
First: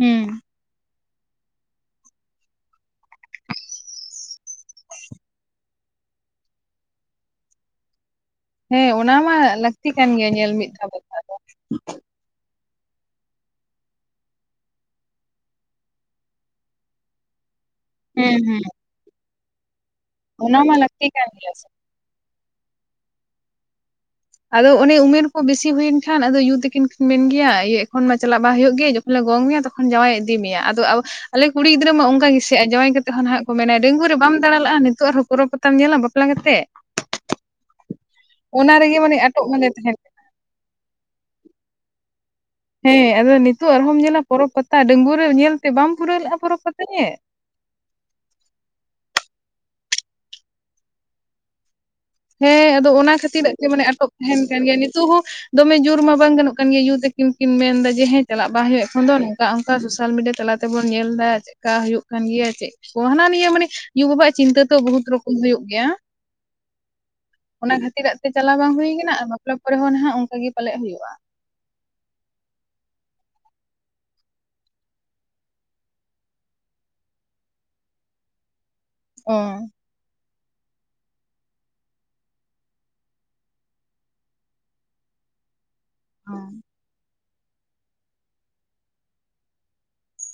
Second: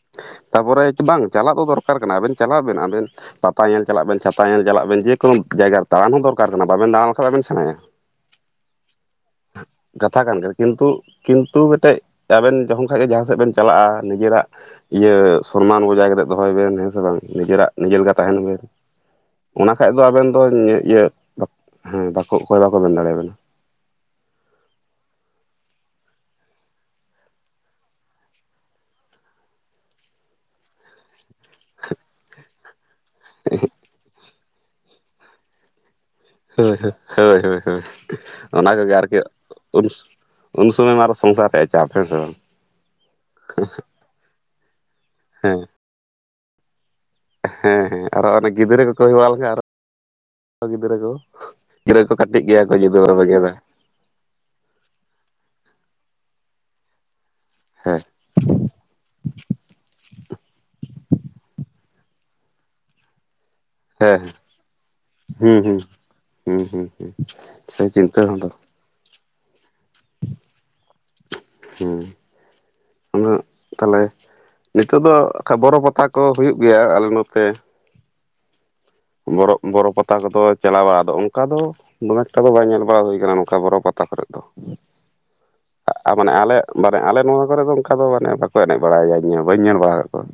ᱦᱮᱸ ᱾ ᱛᱟᱯᱚᱨᱮ ᱵᱟᱝ ᱪᱟᱞᱟᱜ ᱫᱚ ᱫᱚᱨᱠᱟᱨ ᱠᱟᱱᱟ, ᱟᱵᱮᱱ ᱪᱟᱞᱟᱜ ᱵᱮᱱ ᱟᱵᱮᱱᱼᱼ ᱯᱟᱛᱟ ᱧᱮᱞ ᱪᱟᱞᱟᱜ ᱵᱮᱱ, ᱪᱷᱟᱛᱟ ᱧᱮᱞ ᱪᱟᱞᱟᱜ ᱵᱮᱱ, ᱡᱮᱠᱳᱱᱳ ᱡᱟᱭᱜᱟ ᱨᱮ ᱫᱟᱬᱟᱱ ᱦᱚᱸ ᱫᱚᱨᱠᱟᱨ ᱠᱟᱱᱟ, ᱵᱟᱵᱮᱱ ᱫᱟᱬᱟ ᱞᱮᱠᱷᱟᱡ ᱵᱟᱵᱮᱱ ᱥᱮᱬᱟᱭᱟ ᱾ ᱦᱮᱸ ᱚᱱᱟ ᱢᱟ ᱞᱟᱠᱼᱼ ᱠᱟᱛᱷᱟ ᱠᱟᱱ ᱜᱮᱭᱟ, ᱠᱤᱱᱛᱩ ᱠᱤᱱᱛᱩ ᱢᱤᱫᱴᱮᱡ ᱟᱵᱮᱱ ᱡᱚᱠᱷᱚᱱ ᱠᱷᱟᱡ ᱜᱮ ᱡᱟᱦᱟᱸ ᱥᱮᱫ ᱵᱮᱱ ᱪᱟᱞᱟᱜᱼᱟ ᱱᱤᱡᱮᱨᱟᱜᱼᱼ ᱤᱭᱟᱹ ᱥᱚᱱᱢᱟᱱ ᱵᱚᱡᱟᱭ ᱠᱟᱛᱮᱜ ᱫᱚᱦᱚᱭ ᱵᱮᱱ ᱦᱮᱸ ᱥᱮ ᱵᱟᱝ, ᱱᱤᱡᱮᱨᱟᱜ ᱱᱤᱡᱮᱨ ᱞᱮᱠᱟ ᱦᱮᱸ ᱛᱟᱸᱦᱮᱱ ᱵᱤᱱ ᱦᱮᱸ ᱾ ᱚᱱᱟ ᱠᱷᱟᱡ ᱫᱚ ᱟᱵᱮᱱ ᱫᱚ ᱚᱱᱟ ᱢᱟ ᱤᱭᱟᱹ ᱞᱟᱹᱠᱛᱤ ᱦᱮᱸ ᱠᱟᱱ ᱵᱟᱠ, ᱜᱮᱭᱟ ᱥᱮ ᱦᱮᱸ ᱵᱟᱠᱚ ᱵᱟᱠᱚ ᱢᱮᱱ ᱫᱟᱲᱮᱭᱟ ᱵᱮᱱᱟ ᱾ ᱟᱫᱚ ᱚᱱᱮ ᱩᱢᱮᱨ ᱠᱚ ᱵᱮᱥᱤ ᱦᱩᱭᱮᱱ ᱠᱷᱟᱱ ᱟᱫᱚ ᱭᱩ ᱛᱟᱹᱠᱤᱱ ᱢᱮᱱ ᱜᱮᱭᱟ ᱮᱠᱷᱚᱱ ᱢᱟ ᱪᱟᱞᱟᱜ ᱵᱟᱝ ᱦᱩᱭᱩᱜ ᱜᱮᱼᱼ ᱜᱚᱝ ᱢᱮᱭᱟ ᱛᱚᱠᱷᱚᱱ ᱡᱟᱶᱟᱭ ᱤᱫᱤ ᱢᱮᱭᱟ, ᱟᱫᱚ ᱟ [unintelligible] ᱟᱞᱮ ᱠᱩᱲᱤ ᱜᱤᱫᱽᱟᱹ ᱢᱟ ᱚᱱᱠᱟ ᱜᱮᱥᱮᱫᱼᱟ ᱡᱟᱶᱟᱭ ᱠᱟᱛᱮ ᱦᱚᱸ ᱱᱟᱦᱟᱜ ᱠᱚ ᱢᱮᱱᱟ ᱰᱟᱺᱜᱩᱣᱟ ᱨᱮ ᱵᱟᱢ ᱫᱟᱬᱟ ᱞᱟᱜᱼᱟ ᱱᱚᱜ ᱟᱨᱦᱚᱸ ᱯᱚᱨᱚᱵᱽ ᱯᱟᱛᱟᱢ ᱧᱮᱞᱟ ᱵᱟ ᱾ ᱦᱳᱭ ᱦᱳᱭ ᱦᱳᱭ ᱦᱳᱭ ᱚᱱᱟ ᱜᱮ ᱨᱮᱜᱮ ᱡᱟᱨ ᱢᱟᱱᱮ ᱡᱮ ᱟᱴᱚᱜ ᱢᱟᱞᱮ ᱛᱟᱦᱮᱱ [unintelligible] ᱩᱱ ᱥᱚᱢᱚᱭ ᱢᱟ ᱟᱨᱚ ᱥᱚᱝᱥᱟᱨ ᱨᱮᱭᱟᱜ ᱪᱟᱯ ᱛᱮ ᱛᱚᱼᱼ ᱦᱮᱸ ᱟᱫᱚ ᱱᱤᱛᱚᱜ ᱟᱨᱦᱚᱸᱢ ᱧᱮᱞᱟ ᱯᱚᱨᱚᱵᱽ ᱯᱟᱛᱟ ᱰᱟᱺᱜᱩᱣᱟ ᱨᱮ ᱦᱮᱸ ᱧᱮᱞᱛᱮ ᱵᱟᱢ ᱯᱩᱨᱟᱹᱣ ᱞᱮᱜᱼᱟ ᱯᱚᱨᱚᱵᱽ ᱯᱟᱛᱟ ᱧᱮᱞ? ᱦᱮᱸ ᱦᱮᱸ ᱟᱨᱚ ᱚᱱᱮ ᱜᱤᱫᱽᱨᱟᱹ ᱠᱚᱠᱚ ᱦᱩᱭ ᱵᱟᱲᱟ ᱞᱮᱱᱠᱷᱟᱱ ᱟᱨ ᱜᱤᱫᱽᱨᱟᱹ ᱠᱚ ᱜᱤᱫᱤᱨᱟᱹ ᱠᱚ ᱠᱟᱹᱴᱤᱡ ᱜᱮᱭᱟ ᱠᱚ ᱡᱩᱫᱟᱹ ᱵᱟ ᱵᱟᱜᱮ ᱫᱚ᱾ ᱛᱟᱦᱮᱸᱱ ᱠᱟᱱ ᱜᱮᱭᱟ, ᱱᱤᱛᱚᱜ ᱦᱚᱸ ᱫᱚᱢᱮ ᱡᱩᱨ ᱢᱟ ᱵᱟᱝ ᱜᱟᱱᱚᱜ ᱠᱟᱱ ᱜᱮᱭᱟ, ᱭᱩ ᱫᱮᱠᱷ ᱩᱱᱠᱤᱱ ᱠᱤᱱ ᱢᱮᱱ ᱮᱫᱟ ᱡᱮ ᱦᱮᱸ ᱪᱟᱞᱟᱜ ᱵᱟ ᱦᱩᱭᱩᱜ ᱠᱷᱟᱱ ᱫᱚ ᱱᱚᱝᱠᱟ ᱚᱸᱠᱟ ᱥᱳᱥᱟᱞ ᱢᱤᱰᱤᱭᱟ ᱛᱟᱞᱟ ᱛᱮᱵᱚᱱ ᱧᱮᱞ ᱮᱫᱟ ᱠᱟ ᱦᱩᱭᱩᱜ ᱠᱟᱱ ᱜᱮᱭᱟ, ᱪᱮᱫ ᱠᱚ ᱦᱟᱱᱟ ᱱᱤᱭᱟᱹ ᱢᱟᱱᱮ ᱦᱮᱸ ᱭᱚᱼᱵᱟᱵᱟ ᱣᱟᱜ ᱪᱤᱸᱛᱟᱹ ᱛᱚ ᱵᱚᱦᱩᱛ ᱨᱚᱠᱚᱢ ᱦᱩᱸ ᱦᱩᱭᱩᱜ ᱦᱩᱸ ᱜᱮᱭᱟ, ᱦᱩᱸ ᱦᱩᱸ, ᱩᱸ ᱦᱩᱸ, ᱚᱱᱟ ᱥᱮ ᱠᱷᱟᱹᱛᱤᱨᱟᱜ ᱪᱤᱱᱛᱟᱹ ᱛᱮ ᱵᱷᱟᱵᱱᱟ ᱪᱟᱞᱟᱣ ᱵᱟᱝ ᱦᱩᱭ ᱠᱟᱱᱟ ᱟᱨ ᱵᱟᱯᱞᱟ ᱯᱚᱨᱮ ᱦᱚᱸ ᱱᱷᱟᱸᱜ ᱚᱸᱠᱟ ᱜᱮ ᱯᱟᱞᱮᱜ ᱦᱩᱭᱩᱜᱼᱟ? ᱦᱩᱸ ᱚᱱᱟᱜ ᱛᱟᱦᱮᱞᱮ ᱱᱤᱛᱳᱜ ᱫᱚ ᱚᱸᱠᱟ ᱵᱚᱨᱚ ᱯᱟᱛᱟ ᱠᱚ ᱦᱩᱭᱩᱜ ᱜᱮᱭᱟ ᱟᱞᱮ ᱱᱚᱛᱮ ᱚ ᱵᱚᱨᱚᱵ ᱵᱚᱨᱚ ᱯᱟᱛᱟ ᱠᱚᱫᱚᱭ ᱪᱟᱞᱟᱣ ᱵᱟᱲᱟ ᱫᱚ ᱚᱱᱠᱟ ᱫᱚ ᱫᱚᱢᱮ ᱮᱠᱴᱟ ᱫᱚ ᱵᱟᱭ ᱧᱮᱞ ᱵᱟᱲᱟ ᱦᱩᱭ ᱠᱟᱱᱟ, ᱱᱚᱝᱠᱟ ᱵᱳᱨᱳ ᱯᱟᱛᱟ ᱠᱚᱨᱮ ᱫᱚ ᱾ [unintelligible] ᱟᱜ, ᱟ ᱢᱟᱱᱮ ᱟᱞᱮ ᱢᱟᱱᱮ ᱟᱞᱮ ᱱᱚᱣᱟ ᱠᱚᱨᱮ ᱫᱚ ᱚᱸᱠᱟ ᱫᱚ ᱢᱟᱱᱮ ᱵᱟᱠᱚ ᱮᱱᱮᱡ ᱵᱟᱲᱟᱭ ᱜᱮᱭᱟ, ᱤᱧᱚ ᱵᱟᱹᱧ ᱧᱮᱞ ᱵᱟᱲᱟ ᱟᱠᱟᱫ ᱠᱚᱣᱟ ᱾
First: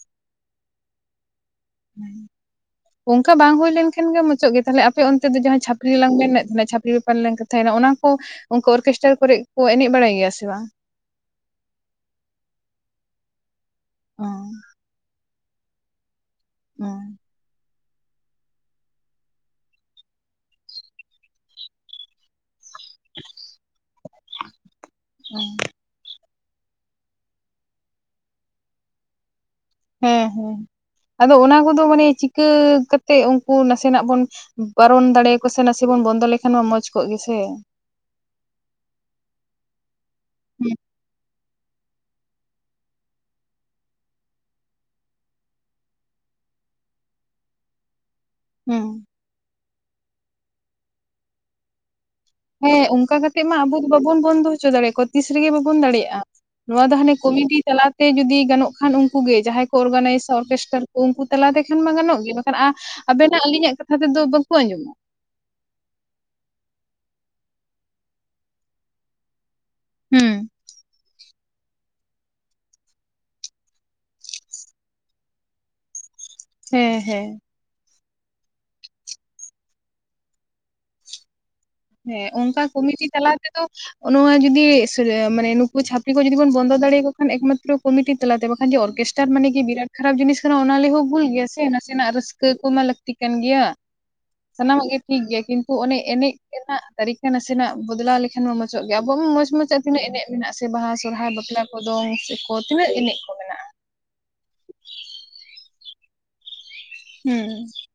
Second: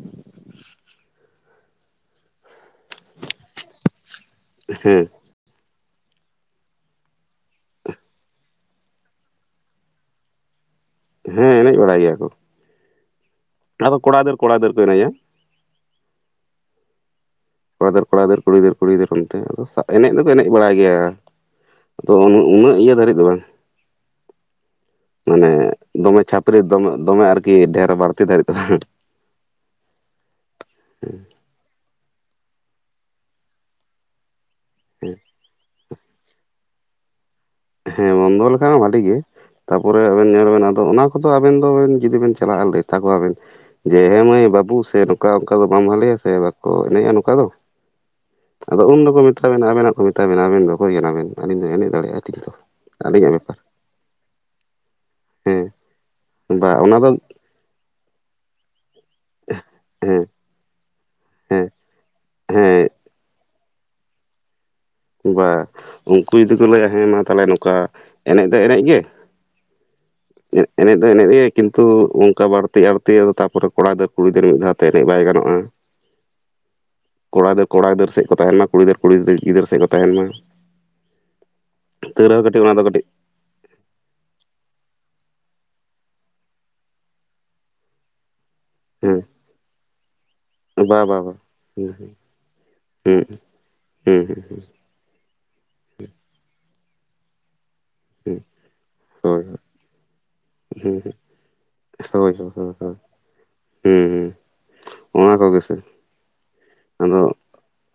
ᱚᱸᱠᱟ ᱵᱟᱝ ᱦᱩᱭ ᱞᱮᱱᱠᱷᱟᱱ ᱜᱮ ᱢᱩᱪᱳᱜ ᱜᱮ ᱛᱟᱦᱮᱞᱮ ᱟᱯᱮ ᱦᱮᱸ ᱚᱱ- ᱱᱚᱛᱮ ᱫᱚ ᱡᱟᱦᱟᱸ ᱪᱷᱟᱹᱯᱨᱤ ᱞᱟᱝ ᱢᱮᱱᱮᱫ, ᱚᱱᱟ ᱪᱷᱟᱹᱯᱨᱤ ᱵᱮᱯᱟᱨ ᱞᱟᱝ ᱠᱟᱛᱷᱟ ᱭᱮᱱᱟ ᱚᱱᱟ ᱠᱚ ᱚᱸᱠᱩ ᱚᱨᱠᱮᱥᱴᱟᱨ ᱠᱚᱨᱮᱜ ᱠᱚ ᱮᱱᱮᱡ ᱵᱟᱲᱟᱭ ᱜᱮᱭᱟ ᱥᱮ ᱵᱟᱝ? ᱦᱮᱸ ᱮᱱᱮᱡ ᱵᱟᱲᱟᱭ ᱜᱮᱭᱟ ᱠᱚ ᱾ ᱟᱫᱚ ᱠᱚᱲᱟ ᱚ ᱤᱫᱟᱹᱨ, ᱠᱚᱲᱟ ᱤᱫᱟᱹᱨ ᱠᱚ ᱮᱱᱮᱡᱼᱟ᱾ ᱦᱮᱸ, ᱠᱚᱲᱟ ᱫᱟᱹᱨᱼᱠᱚᱲᱟ ᱫᱟᱹᱨ, ᱠᱩᱲᱤ ᱫᱟᱹᱨ ᱠᱩᱲᱤ ᱫᱟᱹᱨ ᱚᱱᱛᱮ ᱟᱫᱚ ᱥᱟᱜ ᱮᱱᱮᱡ ᱫᱚᱠᱚ ᱮᱱᱮᱡ ᱵᱟᱲᱟᱭ ᱜᱮᱭᱟ᱾ ᱟᱫᱚ ᱩᱱ ᱩᱱᱟᱹᱜ ᱤᱭᱟᱹ ᱫᱷᱟᱹᱨᱤᱡ ᱫᱚ ᱵᱟᱝ ᱾ ᱚ ᱢᱟᱱᱮ ᱫᱚᱢᱮ ᱪᱷᱟᱯᱨᱤ ᱫᱚᱢᱮ ᱫᱚᱢᱮ ᱟᱨᱠᱤ ᱰᱷᱮᱨ ᱵᱟᱹᱲᱛᱤ ᱫᱟᱨᱤᱡ ᱫᱚ [unintelligible] ᱦᱮᱸ ᱦᱮᱸ, ᱟᱫᱚ ᱚᱱᱟ ᱠᱚᱫᱚ ᱢᱟᱱᱮ ᱪᱤᱠᱟᱹ ᱠᱟᱛᱮᱜ ᱩᱸᱠᱩ ᱱᱟᱥᱮᱱᱟᱜ ᱵᱚᱱ ᱵᱟᱨᱚᱱ ᱫᱟᱲᱮᱭᱟᱠᱚ ᱥᱮ, ᱱᱟᱥᱮ ᱵᱚᱱ ᱵᱚᱱᱫᱚ ᱞᱮᱠᱷᱟᱱ ᱢᱟ ᱢᱚᱸᱡᱽ ᱠᱚᱜ ᱜᱮᱥᱮ᱾ ᱦᱮᱸ ᱵᱚᱱᱫᱚ ᱞᱮᱠᱷᱟᱱ ᱢᱟ ᱟᱹᱰᱤ ᱜᱮ, ᱛᱟᱯᱚᱨᱮᱜ ᱟᱹᱵᱤᱱ ᱧᱮᱞ ᱵᱤᱱ ᱦᱩᱸ ᱟᱫᱚ ᱚᱱᱟ ᱠᱚᱫ ᱫᱚ ᱟᱵᱮᱱ ᱫᱚ ᱵᱤᱱ ᱡᱩᱫᱤ ᱵᱤᱱ ᱪᱟᱞᱟᱜ ᱞᱟᱹᱭ ᱛᱟᱠᱚ ᱣᱟᱹᱵᱤᱱ ᱡᱮ ᱮᱸ ᱢᱟᱹᱭ, ᱵᱟᱹᱵᱩ ᱥᱮ ᱱᱚᱸᱠᱟ ᱚᱸᱠᱟ ᱫᱚ ᱵᱟᱝ ᱵᱷᱟᱞᱮᱭᱟ ᱥᱮ ᱵᱟᱠᱚ ᱮᱱᱮᱡᱼᱟ ᱱᱚᱸᱠᱟ ᱫᱚ, ᱟᱫᱚ ᱦᱩᱸ ᱩᱱ ᱦᱤᱞᱳᱜ ᱠᱚ ᱢᱮᱛᱟ ᱵᱤᱱᱟᱹ ᱟᱵᱮᱱᱟᱜ ᱠᱚ ᱢᱮᱛᱟ ᱵᱤᱱᱟ ᱟᱵᱮᱱ ᱫᱚ ᱚᱠᱳᱭ ᱠᱟᱱᱟ ᱵᱮᱱ ᱟᱹᱞᱤᱧ ᱫᱚ ᱮᱱᱮᱡ ᱫᱟᱲᱮᱭᱟᱜᱼᱟ ᱞᱤᱧ ᱫᱚ ᱦᱮᱸ ᱚᱸᱠᱟ ᱟᱹᱞᱤᱧᱟᱜ ᱠᱟᱛᱮᱜ ᱢᱟ ᱵᱮᱯᱟᱨ ᱟᱵᱚ ᱜᱮ ᱵᱟᱵᱚᱱ ᱵᱚᱸᱫᱚ ᱦᱚᱪᱚ ᱫᱟᱲᱮᱭᱟᱠᱚᱣᱟ, ᱛᱤᱥ ᱨᱮᱜᱮ ᱦᱮᱸ ᱵᱟᱵᱚᱱ ᱫᱟᱲᱮᱭᱟᱜᱼᱟ ᱾ ᱵᱟ ᱱᱚᱣᱟ ᱫᱚ ᱚᱱᱟ ᱦᱟᱱᱮ ᱠᱚᱢᱤᱴᱤ ᱪᱟᱞᱟᱣ ᱛᱮ ᱡᱩᱫᱤ ᱜᱟᱱᱚᱜ ᱠᱷᱟᱱ ᱩᱸᱠᱩ ᱜᱮ ᱡᱟᱦᱟᱸᱭ ᱠᱚ ᱦᱮᱸ ᱚᱨᱜᱟᱱᱟᱭᱤᱥᱼᱟ ᱚᱨᱠᱮᱥᱴᱟᱨ ᱠᱚ ᱩᱸᱠᱩ ᱛᱟᱞᱟ ᱦᱮᱸ ᱛᱮᱠᱷᱟᱱ ᱢᱟ ᱜᱟᱱᱚᱜ ᱜᱮᱭᱟ ᱾ ᱮᱸ ᱠᱷᱟᱱ ᱟᱸ, ᱦᱮᱸ ᱟᱵᱮᱱᱟᱜ ᱟᱹᱞᱤᱧᱟᱜ ᱠᱟᱛᱷᱟ ᱛᱮᱫᱚ ᱵᱟᱹᱠᱩ ᱟᱹᱡᱚᱢᱼᱟ᱾ ᱵᱟ ᱩᱸᱠᱩ ᱡᱩᱫᱤ ᱠᱚ ᱞᱟᱹᱭᱟ ᱦᱮᱸ ᱢᱟ ᱛᱟᱦᱮᱞᱮ ᱱᱚᱸᱠᱟ ᱮᱱᱮᱡ ᱫᱚ ᱮᱱᱮᱡ ᱜᱮ, ᱦᱩᱸ ᱱᱮᱫ ᱮᱱᱮᱡ ᱫᱚ ᱮᱱᱮᱡ ᱜᱮ ᱠᱤᱸᱛᱩ ᱩᱱ- ᱠᱟ ᱵᱟᱹᱲᱛᱤ ᱟᱹᱲᱛᱤ ᱟᱫᱚ ᱛᱟᱯᱚᱨᱮ ᱠᱚᱲᱟ ᱜᱤᱫᱟᱹᱨ ᱠᱩᱲᱤ ᱜᱤᱫᱟᱹᱨ ᱢᱤᱫ ᱫᱷᱟᱣ ᱛᱮ ᱮᱱᱮᱡ ᱵᱟᱭ ᱜᱟᱱᱚᱜᱼᱟ ᱾ ᱦᱮᱸ ᱦᱮᱸ᱾ ᱠᱚᱲᱟ ᱫᱟᱹᱨ ᱠᱚᱲᱟ ᱜᱤᱫᱟᱹᱨ ᱥᱮᱫ ᱠᱚ ᱛᱟᱦᱮᱱ ᱢᱟ, ᱠᱩᱲᱤ ᱫᱟᱹᱨ ᱠᱩᱲᱤ ᱜᱤᱫᱟᱹᱨ ᱥᱮᱫ ᱠᱚ ᱛᱟᱦᱮᱱ ᱢᱟ᱾ ᱛᱟᱹᱣ ᱦᱮᱸ ᱨᱮᱦᱚᱸ ᱠᱟᱹᱴᱤᱡ ᱚᱸᱠᱟ ᱚᱱᱟ ᱫᱚ ᱠᱟᱹᱴᱤᱡ ᱠᱚᱢᱤᱴᱤ ᱪᱟᱞᱟᱣ ᱛᱮᱫᱚᱼᱼ ᱚ ᱱᱚᱣᱟ ᱡᱩᱫᱤ ᱥᱤᱨᱭᱟᱹ ᱢᱟᱱᱮ ᱱᱩᱠᱩ ᱪᱷᱟᱯᱨᱤ ᱠᱚ ᱡᱩᱫᱤ ᱵᱚᱱ ᱵᱚᱱᱫᱚ ᱫᱟᱲᱮᱭᱟᱠᱚ ᱠᱷᱟᱱ ᱮᱠᱢᱟᱛᱼ ᱛᱚᱨᱚ ᱠᱚᱢᱤᱴᱤ ᱛᱟᱞᱟᱛᱮ, ᱵᱟᱠᱷᱟᱸᱱ ᱡᱮ ᱦᱮᱸ ᱚᱨᱠᱮᱥᱴᱟᱨ ᱢᱟᱱᱮ ᱠᱤ ᱵᱤᱨᱟᱴ ᱠᱷᱟᱨᱟᱯ ᱡᱤᱱᱤᱥ ᱠᱟᱱᱟ, ᱚᱱᱟ ᱞᱟᱹᱭ ᱦᱚ ᱵᱟ ᱵᱟ ᱵᱷᱩᱞ ᱵᱟ ᱜᱮᱭᱟ ᱥᱮ, ᱦᱩᱸ ᱱᱟᱥᱮᱱᱟᱜ ᱨᱟᱹᱥᱠᱟᱹ ᱠᱚᱢᱟ ᱞᱟᱹᱠ- ᱛᱤ ᱦᱩᱸ ᱠᱟᱱ ᱜᱮᱭᱟ᱾ ᱦᱩᱸ ᱦᱩᱸᱜ ᱦᱩᱸ ᱾ ᱥᱟᱱᱟᱢᱟᱜ ᱜᱮ ᱴᱷᱤᱠ ᱜᱮᱭᱟ ᱠᱤᱸᱛᱩ ᱚᱱᱮ ᱮᱱᱮᱡ ᱨᱮᱱᱟᱜ ᱛᱟᱹᱨᱤᱠᱟ ᱱᱟᱥᱮᱱᱟᱜ ᱵᱚᱫᱽᱞᱟᱣ ᱦᱩᱸ ᱞᱮᱠᱷᱟᱱ ᱢᱟ ᱢᱚᱡᱽᱼᱚᱜ ᱜᱮᱭᱟ᱾ᱟᱵᱚ ᱦᱚᱸ ᱦᱳᱭ ᱢᱚᱸᱡᱽᱼᱢᱚᱸᱡᱽ ᱟᱠ- ᱛᱤᱱᱟᱹᱜ ᱮᱱᱮᱡ ᱢᱮᱱᱟᱜᱼᱟ ᱥᱮ ᱦᱩᱸ ᱵᱟᱦᱟ ᱥᱚᱨᱦᱟᱭ ᱵᱟᱯᱞᱟ ᱠᱚ ᱫᱚᱝ ᱥᱮ ᱠᱚ ᱛᱤᱱᱟᱹᱜ ᱮᱱᱮᱡ ᱠᱚ ᱢᱮᱱᱟᱜᱼᱟ? ᱦᱮᱸ ᱟᱫᱚ ᱚᱱᱟ ᱠᱚᱜᱮ ᱥᱮ᱾ ᱟᱫᱚ ᱦᱩᱸ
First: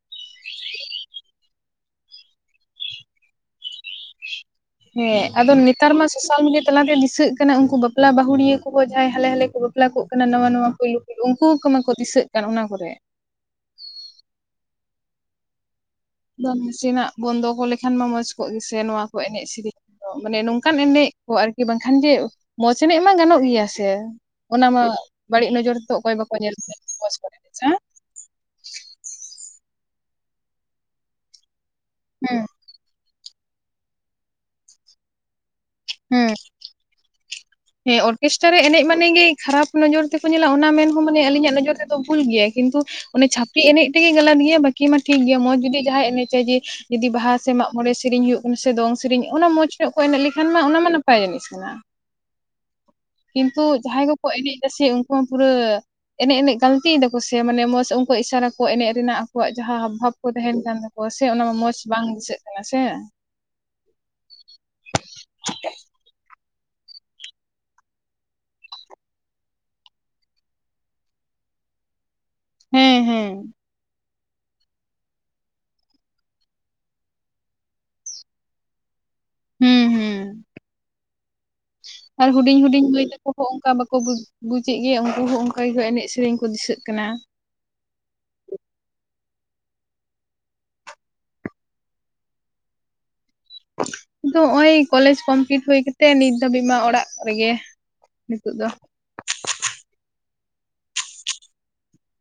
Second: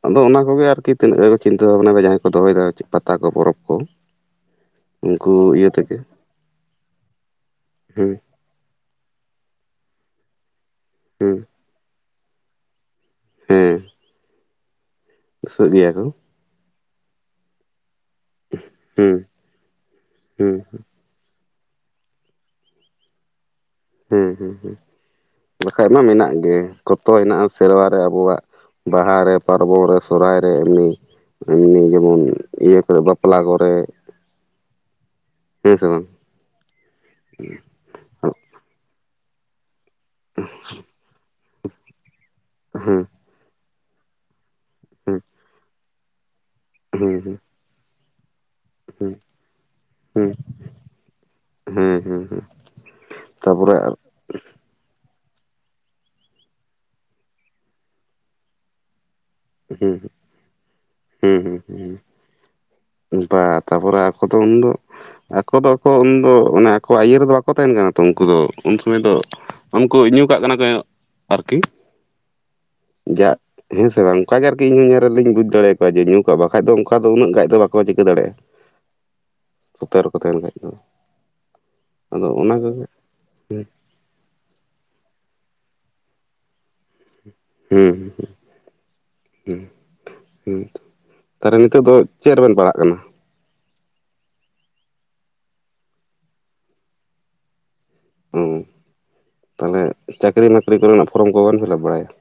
ᱟᱫᱚ ᱚᱱᱟ ᱠᱚᱜᱮ ᱟᱨᱠᱤ ᱛᱤᱱᱟᱹᱜ ᱡᱮᱠᱚ ᱪᱤᱱᱛᱟᱹ ᱵᱷᱟᱵᱱᱟ ᱫᱟ ᱡᱟᱦᱟᱸᱭ ᱠᱚ ᱫᱚᱦᱚᱭᱮᱫᱟ ᱯᱟᱛᱟ ᱠᱚ ᱯᱚᱨᱚᱵᱽ ᱠᱚ᱾ ᱦᱮᱸ ᱟᱫᱚ ᱩᱱᱠᱩ ᱤᱭᱟᱹ ᱱᱮᱛᱟᱨ ᱛᱮᱜᱮ ᱢᱟ ᱥᱚᱥ ᱥᱳᱥᱟᱞ ᱢᱤᱰᱤᱭᱟ ᱛᱟᱞᱟᱛᱮ ᱫᱤᱥᱟᱹᱜ ᱠᱟᱱᱟ ᱩᱱᱠᱩ ᱵᱟᱯᱞᱟ ᱦᱮᱸ ᱵᱟᱹᱦᱩᱲᱤᱭᱟᱹ ᱠᱚᱠᱚ ᱡᱟᱦᱟᱸᱭ ᱦᱟᱞᱮ ᱦᱟᱞᱮ ᱠᱚ ᱵᱟᱯᱞᱟ ᱠᱚᱜ ᱠᱟᱱᱟ, ᱱᱟᱣᱟ ᱱᱟᱣᱟ ᱯᱩᱭᱞᱳ ᱦᱮᱸ ᱩᱱᱠᱩ ᱠᱚ ᱢᱟᱠᱚ ᱫᱤᱥᱟᱹᱜ ᱠᱟᱱ ᱚᱱᱟ ᱠᱚᱨᱮ᱾ ᱦᱮᱸ᱾ ᱫᱤᱥᱟᱹᱜ ᱜᱤᱭᱟ ᱠᱚ᱾ ᱵᱟᱝ ᱱᱟᱥᱮᱱᱟᱜ ᱵᱚᱱ ᱫᱚᱦᱚ ᱞᱮᱠᱷᱟᱱ ᱢᱟ ᱢᱚᱸᱡᱽ ᱠᱚᱜ ᱜᱮᱥᱮ ᱱᱚᱣᱟ ᱠᱚ ᱦᱩᱸ ᱮᱱᱮᱡ ᱥᱮᱨᱮᱧ ᱫᱚ᱾ ᱢᱟᱱᱮ ᱦᱩᱸ ᱱᱚᱝᱠᱟᱱ ᱮᱱᱮᱡ ᱚ ᱟᱨᱠᱤ ᱵᱟᱝᱠᱷᱟᱱ ᱡᱮ ᱢᱚᱡᱽ ᱮᱱᱮᱡ ᱢᱟ ᱜᱟᱱᱚᱜ ᱜᱮᱭᱟ ᱥᱮ᱾ ᱥᱮ ᱦᱩᱸ ᱦᱩᱸ ᱚᱱᱟ ᱦᱩᱸ ᱢᱟ ᱵᱟᱹᱲᱤᱡ ᱱᱚᱡᱚᱨ ᱵᱟᱠᱷᱟᱡ ᱛᱮᱫᱚ ᱚᱠᱚᱭ ᱵᱟᱠᱚ ᱧᱮᱞ ᱠᱚᱣᱟ ᱦᱮᱸ ᱥᱮ᱾ ᱥᱮ ᱟᱵᱚᱣᱟᱜ ᱵᱟᱦᱟ ᱨᱮ, ᱯᱟᱨᱵᱚᱱ ᱨᱮ, ᱥᱚᱨᱦᱟᱭ ᱨᱮ ᱮᱢᱱᱤ ᱮᱢᱱᱤ ᱡᱮᱢᱚᱱ ᱦᱮᱸ ᱤᱭᱟᱹ ᱠᱚᱨᱮ ᱵᱟᱯᱞᱟ ᱠᱚᱨᱮ᱾ ᱦᱮᱸ ᱥᱮ ᱵᱟᱝ? [inaudible] ᱦᱮᱸ ᱦᱮᱸ ᱚᱨᱠᱮᱥᱴᱟᱨ ᱨᱮ ᱮᱱᱮᱡᱽ ᱢᱟᱱᱮ ᱜᱮ ᱠᱷᱟᱨᱟᱯ ᱠᱩ-ᱱᱚᱡᱚᱨ ᱛᱮᱠᱚ ᱧᱮᱞᱟ ᱚᱱᱟ ᱢᱮᱱ ᱦᱚᱸ ᱢᱟᱱᱮ ᱟᱹᱞᱤᱧᱟᱜ ᱱᱚᱡᱚᱨ ᱛᱮᱫᱚ ᱵᱷᱩᱞ ᱜᱮᱭᱟ ᱠᱤᱱᱛᱩ ᱦᱮᱸ ᱚᱱᱮ ᱪᱷᱟᱯᱨᱤ ᱮᱱᱮᱡᱽ ᱛᱮᱜᱮ ᱜᱮᱞᱟᱛ ᱜᱮᱭᱟ ᱵᱟᱠᱤ ᱢᱟ ᱴᱷᱤᱠ ᱦᱮᱸ ᱜᱮᱭᱟ ᱢᱚᱸᱡᱽ ᱡᱩᱫᱤ ᱡᱟᱦᱟᱸᱭ ᱮᱱᱮᱡᱟᱭ ᱡᱩᱫᱤ ᱡᱩᱫᱤ ᱦᱮᱸ ᱵᱟᱦᱟ ᱦᱮᱸ ᱥᱮ ᱢᱟᱜᱽ ᱢᱚᱬᱮ ᱥᱮᱨᱮᱧ ᱦᱩᱭᱩᱜ ᱥᱮ ᱫᱚᱝ ᱥᱮᱨᱮᱧ ᱚᱱᱟ ᱢᱚᱡᱽ ᱧᱚᱜ ᱠᱚ ᱮᱱᱮᱡᱽ ᱦᱮᱸ ᱞᱮᱠᱷᱟᱱ ᱢᱟ ᱚᱱᱟᱢᱟ ᱱᱟᱯᱟᱭ ᱡᱤᱱᱤᱥ ᱠᱟᱱᱟ᱾ ᱦᱮᱸ ᱦᱮᱸ ᱦᱮᱸ᱾ ᱠᱤᱱᱛᱩ ᱛᱟᱯᱚᱨᱮ ᱡᱟᱦᱟᱸᱭ ᱠᱚᱠᱚ ᱮᱱᱮᱡ ᱫᱟ ᱥᱮ ᱩᱱᱠᱩ ᱦᱚᱸ ᱯᱩᱨᱟᱹ ᱮᱱᱮᱡᱽ ᱮᱱᱮᱡᱽ ᱜᱟᱹᱞᱛᱤᱭ ᱫᱟᱠᱚ ᱥᱮ ᱢᱟᱱᱮ ᱢᱚᱡᱽ ᱩᱱᱠᱩᱭᱟᱜ ᱤᱥᱟᱹᱨᱟ ᱠᱚ ᱮᱱᱮᱡᱽ ᱨᱮᱱᱟᱜ ᱟᱠᱣᱟᱜ ᱡᱟᱦᱟᱸ ᱦᱟᱵᱷ ᱦᱮᱸ ᱵᱷᱟᱵᱽ ᱠᱚ ᱛᱟᱦᱮᱱ ᱠᱟᱱ ᱛᱟᱠᱚᱣᱟ ᱥᱮ ᱦᱮᱸ ᱚᱱᱟ ᱢᱟ ᱦᱮᱸ ᱢᱚᱡᱽ ᱦᱮᱸ ᱵᱟᱝ ᱫᱤᱥᱟᱹᱜ ᱠᱟᱱᱟ ᱥᱮ᱾ ᱵᱟ ᱛᱟᱯᱚᱨᱮ ᱟᱠᱚ ᱫᱚ ᱩᱱᱫᱚ ᱟᱠᱚ ᱫᱚ ᱟᱠᱚ ᱩᱱᱫᱚ ᱟᱠᱚᱣᱟᱜ ᱤᱭᱟᱹ ᱨᱮᱫᱚ ᱵᱟᱠᱚ ᱛᱟᱦᱮᱱ ᱠᱟᱱᱟ ᱛᱚ, ᱩᱱᱠᱩ ᱫᱚ ᱩᱱ ᱥᱚᱢᱚᱭ ᱫᱚ ᱩᱱᱠᱩ ᱧᱩ ᱠᱟᱜ ᱠᱟᱱᱟ ᱠᱚ ᱟᱨᱠᱤ ᱦᱮᱸ ᱡᱟ ᱦᱮᱸ ᱦᱮᱸᱥᱮ ᱵᱟᱝ? ᱚᱱᱟᱜ ᱜᱮ ᱟᱨᱠᱤ ᱤᱧ ᱦᱚᱸ ᱧᱮᱞ ᱨᱮᱞᱤᱧ ᱵᱩᱡᱽ ᱫᱟᱲᱮᱭᱟᱠᱚᱣᱟ ᱡᱮ ᱧᱩ ᱠᱟᱜ ᱵᱟᱠᱷᱟᱡ ᱫᱚ ᱚᱱ ᱫᱚ ᱩᱱᱟᱹᱜ ᱜᱟᱡ ᱫᱚ ᱵᱟᱠᱚ ᱪᱤᱠᱟᱹ ᱫᱟᱲᱭᱟᱜᱼᱟ᱾ ᱦᱩᱸ ᱥᱚᱛᱮ ᱨᱮᱠᱚ ᱦᱩᱸ ᱛᱟᱦᱮᱱ ᱠᱷᱟᱡ ᱫᱚ᱾ ᱟᱫᱚ ᱟᱨ ᱚᱱᱟ ᱦᱩᱰᱤᱧ ᱠᱚᱜᱮ ᱦᱩᱰᱤᱧ ᱢᱟᱹᱭ ᱛᱟᱠᱚ ᱩᱱᱠᱩ ᱦᱚᱸ ᱚᱱᱠᱟ ᱵᱟᱠᱚ ᱵᱩ-ᱵᱩᱡᱮᱫ ᱜᱮᱭᱟ᱾ ᱩᱱᱠᱩ ᱦᱚᱸ ᱚᱱᱠᱟ ᱜᱮ ᱮᱱᱮᱡᱭᱽ ᱥᱮᱨᱮᱧ ᱠᱚ ᱫᱤᱥᱟᱹᱜ ᱠᱟᱱᱟ᱾ ᱦᱮᱸ᱾ ᱦᱩᱸᱩᱸ ᱛᱟᱦᱚᱞᱮ ᱱᱤᱛᱚᱜ ᱫᱚ ᱪᱮᱫ ᱨᱮᱵᱮᱱ ᱯᱟᱲᱦᱟᱜ ᱠᱟᱱᱟ? ᱫᱚ ᱦᱚᱸᱜ-ᱚᱭ ᱠᱚᱞᱮᱡᱽ ᱠᱚᱢᱯᱞᱤᱴ ᱦᱩᱭ ᱠᱟᱛᱮ ᱱᱤᱛ ᱫᱷᱟᱹᱵᱤᱡ ᱢᱟ ᱚᱲᱟᱜ ᱨᱮᱜᱮ᱾ ᱱᱤᱛᱚᱜ ᱫᱚ᱾ ᱛᱟᱞᱦᱮ ᱪᱟᱹᱠᱨᱤ ᱢᱟᱠᱨᱤ ᱠᱚᱨᱮᱱᱟᱜ ᱯᱷᱚᱨᱚᱢ ᱠᱚ ᱵᱥᱵᱮᱱ ᱯᱷᱤᱞᱟᱯ ᱵᱟᱲᱟᱠᱫᱟ?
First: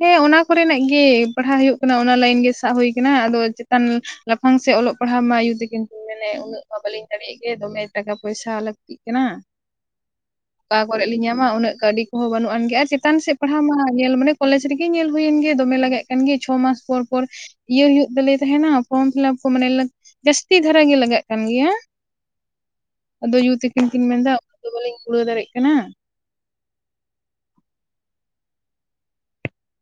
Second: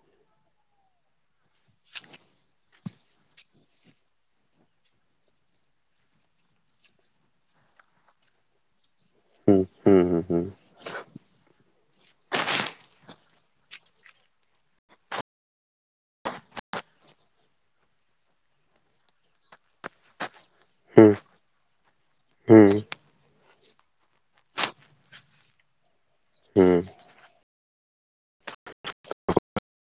ᱦᱮᱸ ᱚᱱᱟ ᱠᱚᱨᱮᱱᱟᱜ ᱜᱮ ᱯᱟᱲᱦᱟᱣ ᱦᱩᱭᱩᱜ ᱠᱟᱱᱟ ᱚᱱᱟ ᱞᱟᱭᱤᱱ ᱜᱮ ᱥᱟᱵ ᱦᱩᱭ ᱟᱠᱟᱱᱟ ᱟᱫᱚ ᱪᱮᱛᱟᱱ ᱞᱟᱯᱷᱟᱝ ᱥᱮᱫ ᱚᱞᱚᱜ ᱯᱟᱲᱦᱟᱜ ᱢᱟ ᱟᱭᱩ ᱛᱟᱠᱤᱱ ᱠᱤᱱ ᱢᱮᱱᱮᱫ ᱩᱱᱟᱹᱜ ᱩᱱᱟᱹᱜ ᱢᱟ ᱵᱟᱹᱞᱤᱧ ᱫᱟᱲᱮᱭᱟᱜ ᱜᱮ᱾ ᱫᱚᱢᱮ ᱴᱟᱠᱟ ᱯᱚᱭᱥᱟ ᱞᱟᱹᱠᱛᱤᱜ ᱠᱟᱱᱟ᱾ ᱦᱮᱸ ᱦᱩᱸ ᱦᱩᱸ ᱦᱩᱸ᱾ ᱚᱠᱟ ᱠᱚᱨᱮᱜ ᱞᱤᱧ ᱧᱟᱢᱟ ᱩᱱᱟᱹᱜ ᱠᱟᱹᱣᱰᱤ ᱠᱚᱦᱚᱸ ᱵᱟᱹᱱᱩᱜ ᱟᱱᱜᱮ ᱟᱨ ᱪᱮᱛᱟᱱ ᱥᱮᱫ ᱯᱟᱲᱦᱟᱣ ᱢᱟ ᱧᱮᱞ ᱢᱟᱱᱮ ᱠᱚᱞᱮᱡᱽ ᱨᱮᱜᱮ ᱧᱮᱞ ᱦᱩᱭᱮᱱ ᱜᱮ ᱫᱚᱢᱮ ᱞᱟᱜᱟᱜ ᱠᱟᱱ ᱜᱮ᱾ ᱪᱷᱚ ᱢᱟᱥ ᱯᱚᱨ ᱯᱚᱨ ᱤᱭᱟᱹ ᱦᱩᱭᱩᱜ ᱛᱟᱞᱮ ᱛᱟᱦᱮᱱᱟ ᱯᱷᱚᱨᱚᱢ ᱯᱷᱤᱞᱟᱯ ᱠᱚ ᱢᱟᱱᱮ ᱞᱟᱹᱠᱼᱼ ᱡᱟᱹᱥᱛᱤ ᱫᱷᱟᱨᱟ ᱜᱮ ᱞᱟᱜᱟᱜ ᱠᱟᱱ ᱜᱮᱭᱟ᱾ ᱦᱩᱸ ᱟᱫᱚ ᱭᱩ ᱛᱟᱹᱠᱤᱱ ᱠᱤᱱ ᱢᱮᱱᱫᱟ᱾ [inaudible] ᱫᱚ ᱵᱟᱟᱹᱞᱤᱧ ᱠᱩᱲᱟᱹᱣ ᱫᱟᱲᱮᱜ ᱠᱟᱱᱟ᱾ ᱦᱩᱸ᱾ [inaudible]